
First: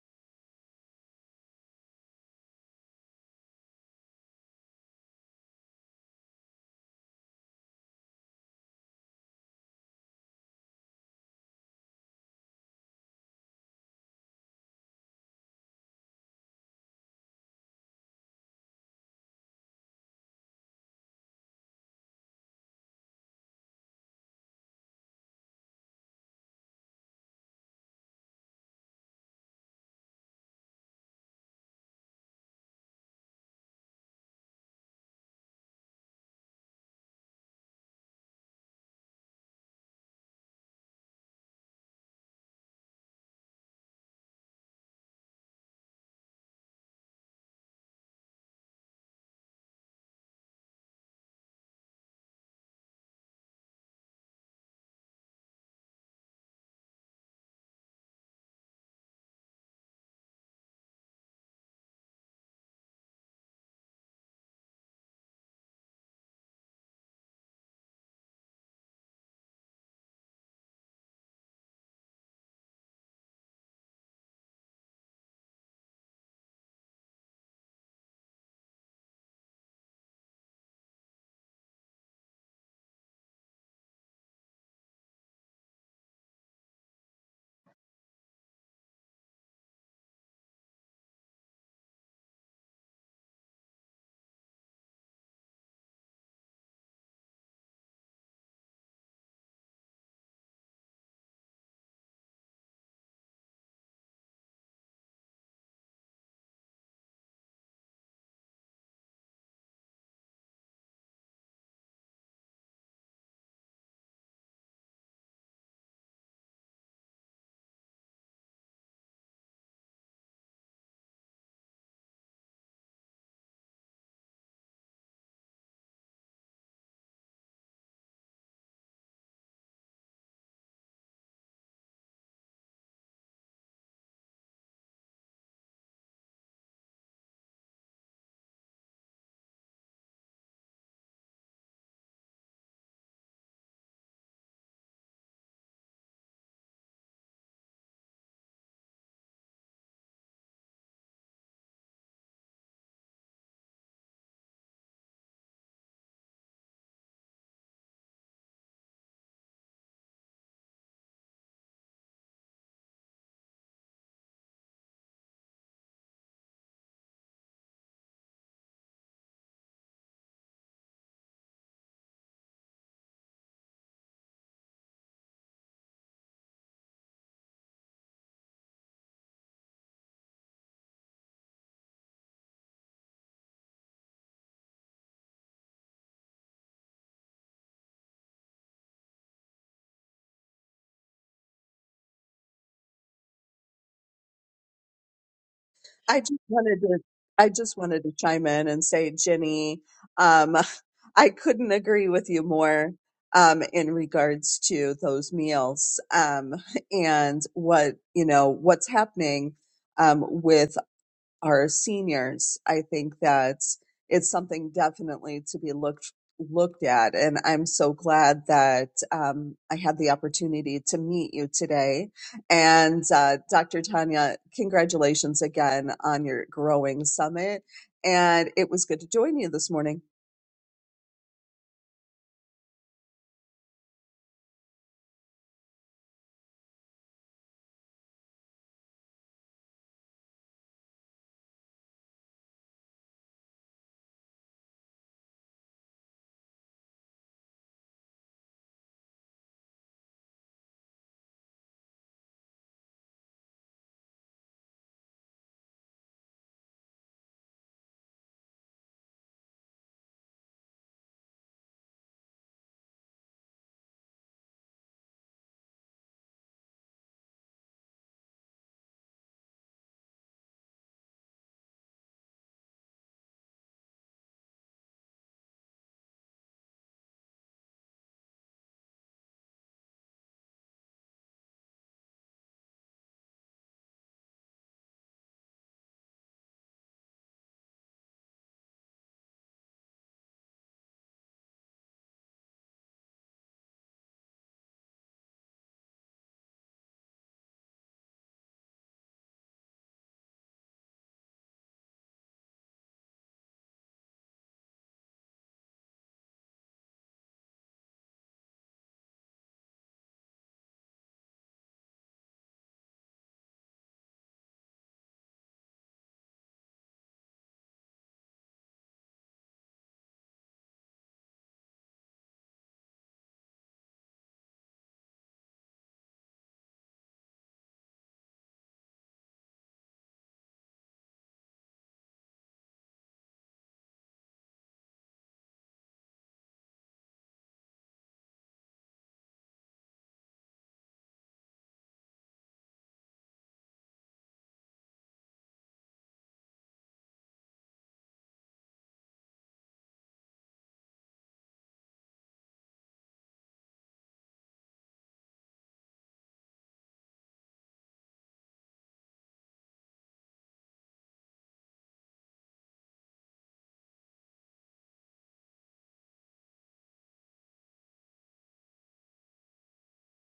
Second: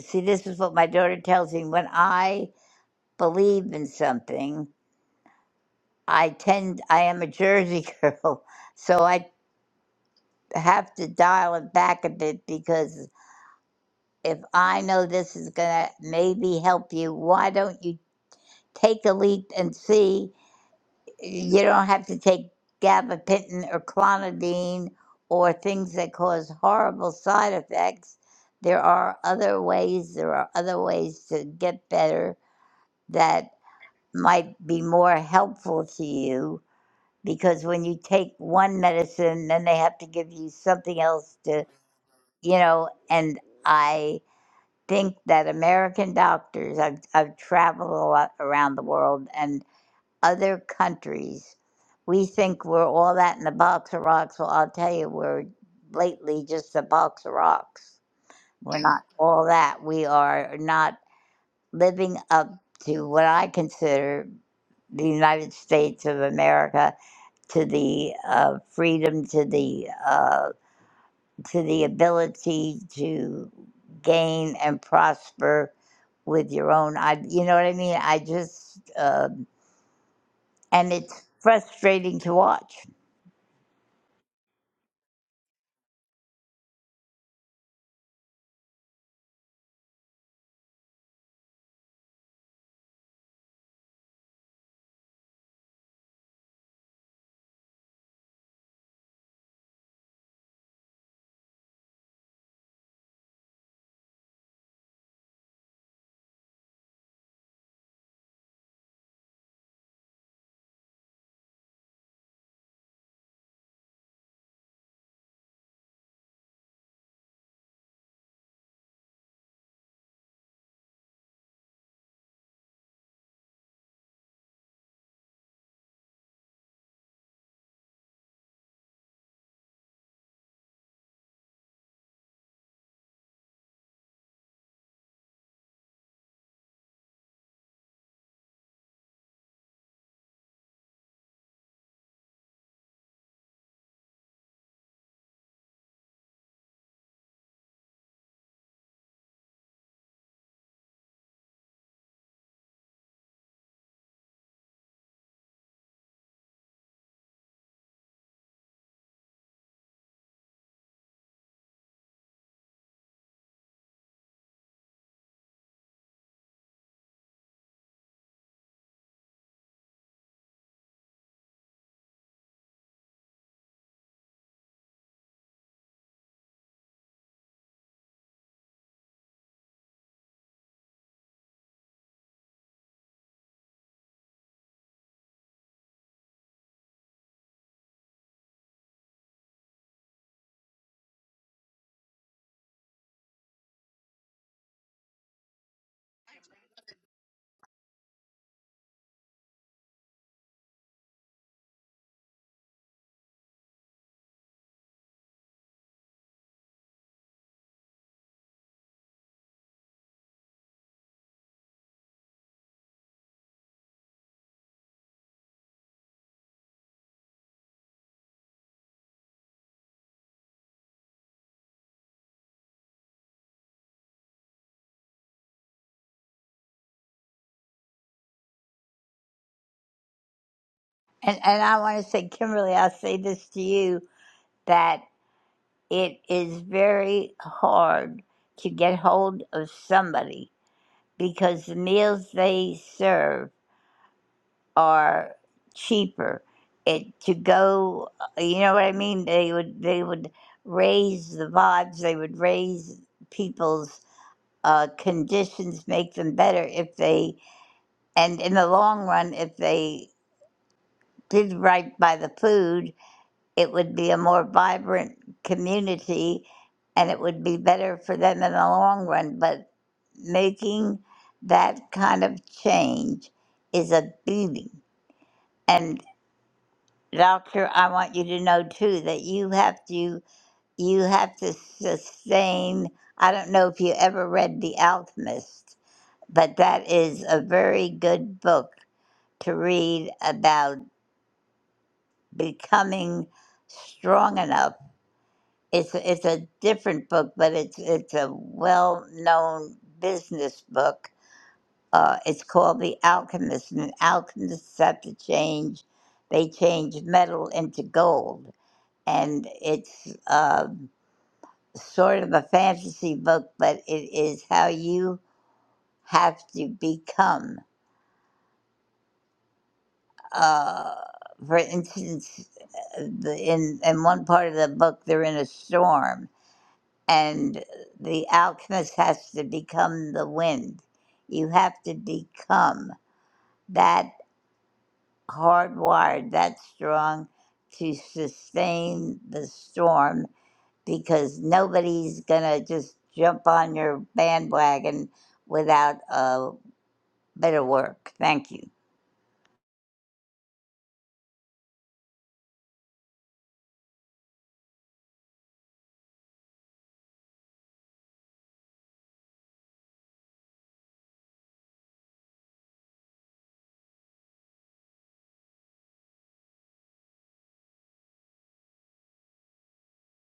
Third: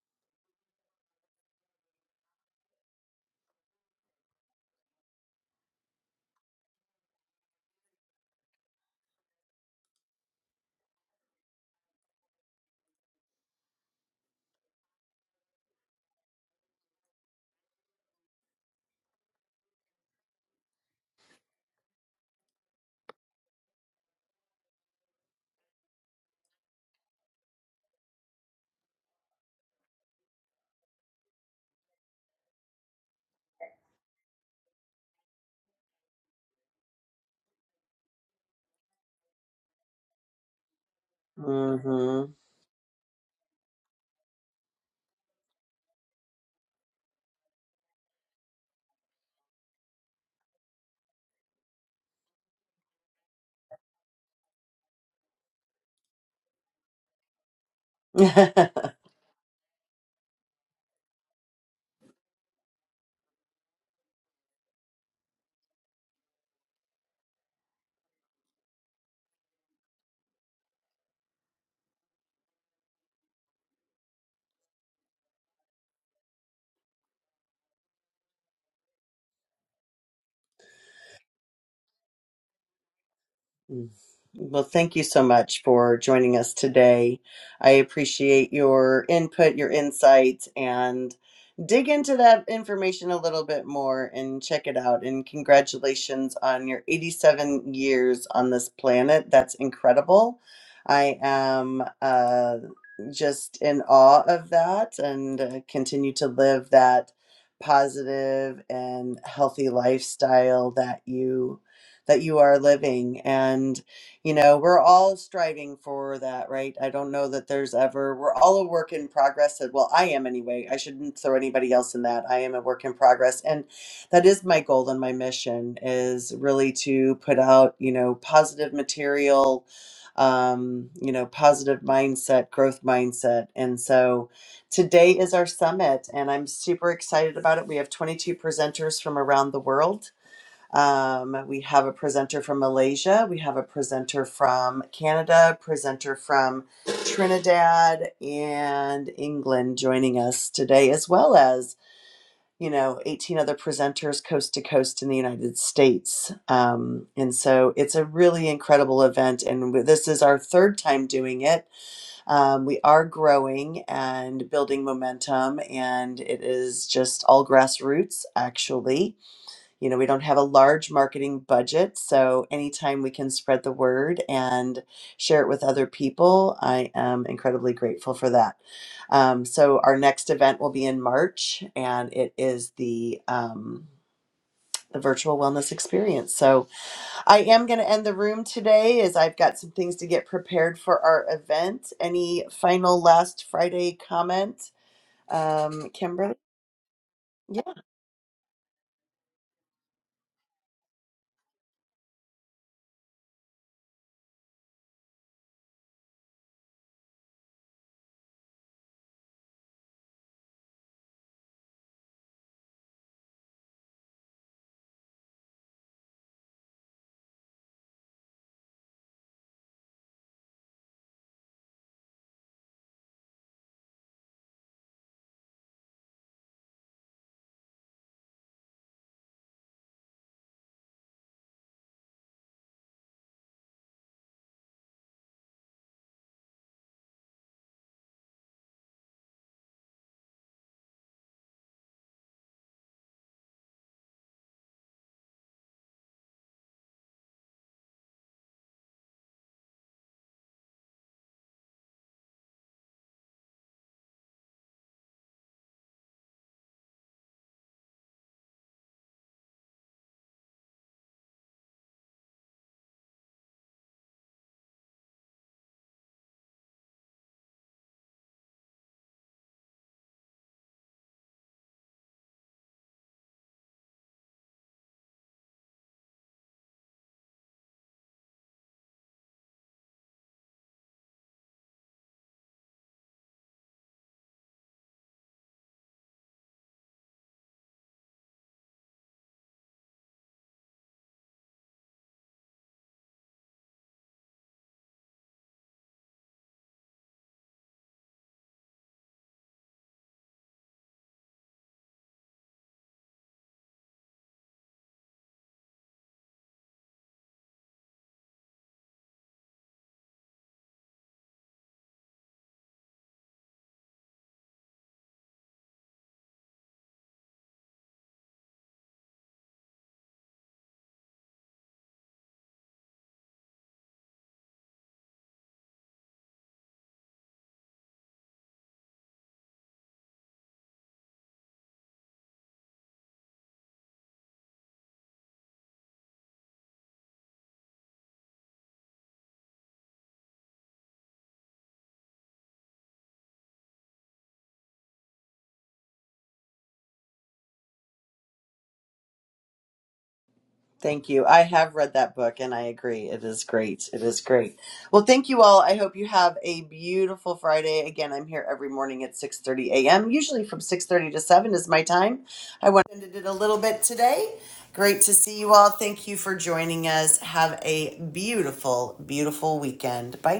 see, this is what my daughter tells me. When I believe in something, I tend, I am a Jersey girl. So I have to dial it back a bit because if I know this is going to maybe help you, why don't you take a leap and see? you don't have to take gabapentin or clonidine or things that cause horrible side effects. There are other ways, there are other ways to get better that might be more helpful to you because when you take one medicine, then they have to give you something else to, Mm-hmm. you know, and I think that American doctors, I've, I've traveled a lot around the world and other countries, we think we're all that in a box of rocks. Well, I'll tell you, we're lately just a box of rocks. We're not all that. We are not living up to what I consider the United States of America, to the uh, freedom, to the uh, to the ability to gain and prosper with your own. I, you know what I mean. I just uh, and it's frustrating to watch. Mm. Well, thank you so much for joining us today. I appreciate your input, your insights, and dig into that information a little bit more and check it out. And congratulations on your 87 years on this planet. That's incredible. I am uh, just in awe of that and uh, continue to live that positive and healthy lifestyle that you that you are living. And, you know, we're all striving for that, right? I don't know that there's ever, we're all a work in progress. and- Well, I am anyway. I shouldn't throw anybody else in that. I am a work in progress. And that is my goal and my mission is really to put out, you know, positive material um you know positive mindset growth mindset and so today is our summit and i'm super excited about it we have 22 presenters from around the world um, we have a presenter from Malaysia, we have a presenter from Canada, presenter from Trinidad and England joining us today, as well as you know 18 other presenters coast to coast in the United States. Um, and so it's a really incredible event, and this is our third time doing it. Um, we are growing and building momentum, and it is just all grassroots actually you know, we don't have a large marketing budget, so anytime we can spread the word and share it with other people, I am incredibly grateful for that. Um, so our next event will be in March, and it is the um, the virtual wellness experience. So I am going to end the room today, as I've got some things to get prepared for our event. Any final last Friday comment, um, I Kimberly? just wanted to I just wanted to chime in and say, Jenny, um, I couldn't agree with you more um, in regards to those meals um, and what you know what's happening um, with. are seniors, I think that it's something definitely to be looked looked at. And I'm so glad that um, I had the opportunity to meet you today. And uh, Dr. Tanya, congratulations again on your growing summit. And it was good to join you this morning. And and I want to say, Kimberly, I'll say this to you that it is very hard to get hold of somebody because the meals they serve are cheaper. It to go, uh, you know what I mean? They would they would raise the vibes. They would raise people's uh, conditions, make them better if they, and in the long run, if they did right by the food it would be a more vibrant community and it would be better for them in the long run. But making that kind of change is a beating. And doctor, I want you to know too that you have to you have to sustain I don't know if you ever read The Alchemist, but that is a very good book to read about becoming strong enough It's it's a different book, but it's it's a well-known business book. Uh, it's called The Alchemist, and alchemists have to change. They change metal into gold, and it's uh, sort of a fantasy book, but it is how you have to become. Uh, for instance, uh, the, in in one part of the book, they're in a storm, and the alchemist has to become the wind. You have to become that hardwired, that strong to sustain the storm because nobody's going to just jump on your bandwagon without a bit of work. Thank you. Thank you. I have read that book and I agree. It is great. It is great. Well, thank you all. I hope you have a beautiful Friday. Again, I'm here every morning at 6:30 a.m. Usually from 6:30 to 7 is my time. I went and it a little bit today. Great to see you all. Thank you for joining us. Have a beautiful, beautiful weekend. Bye.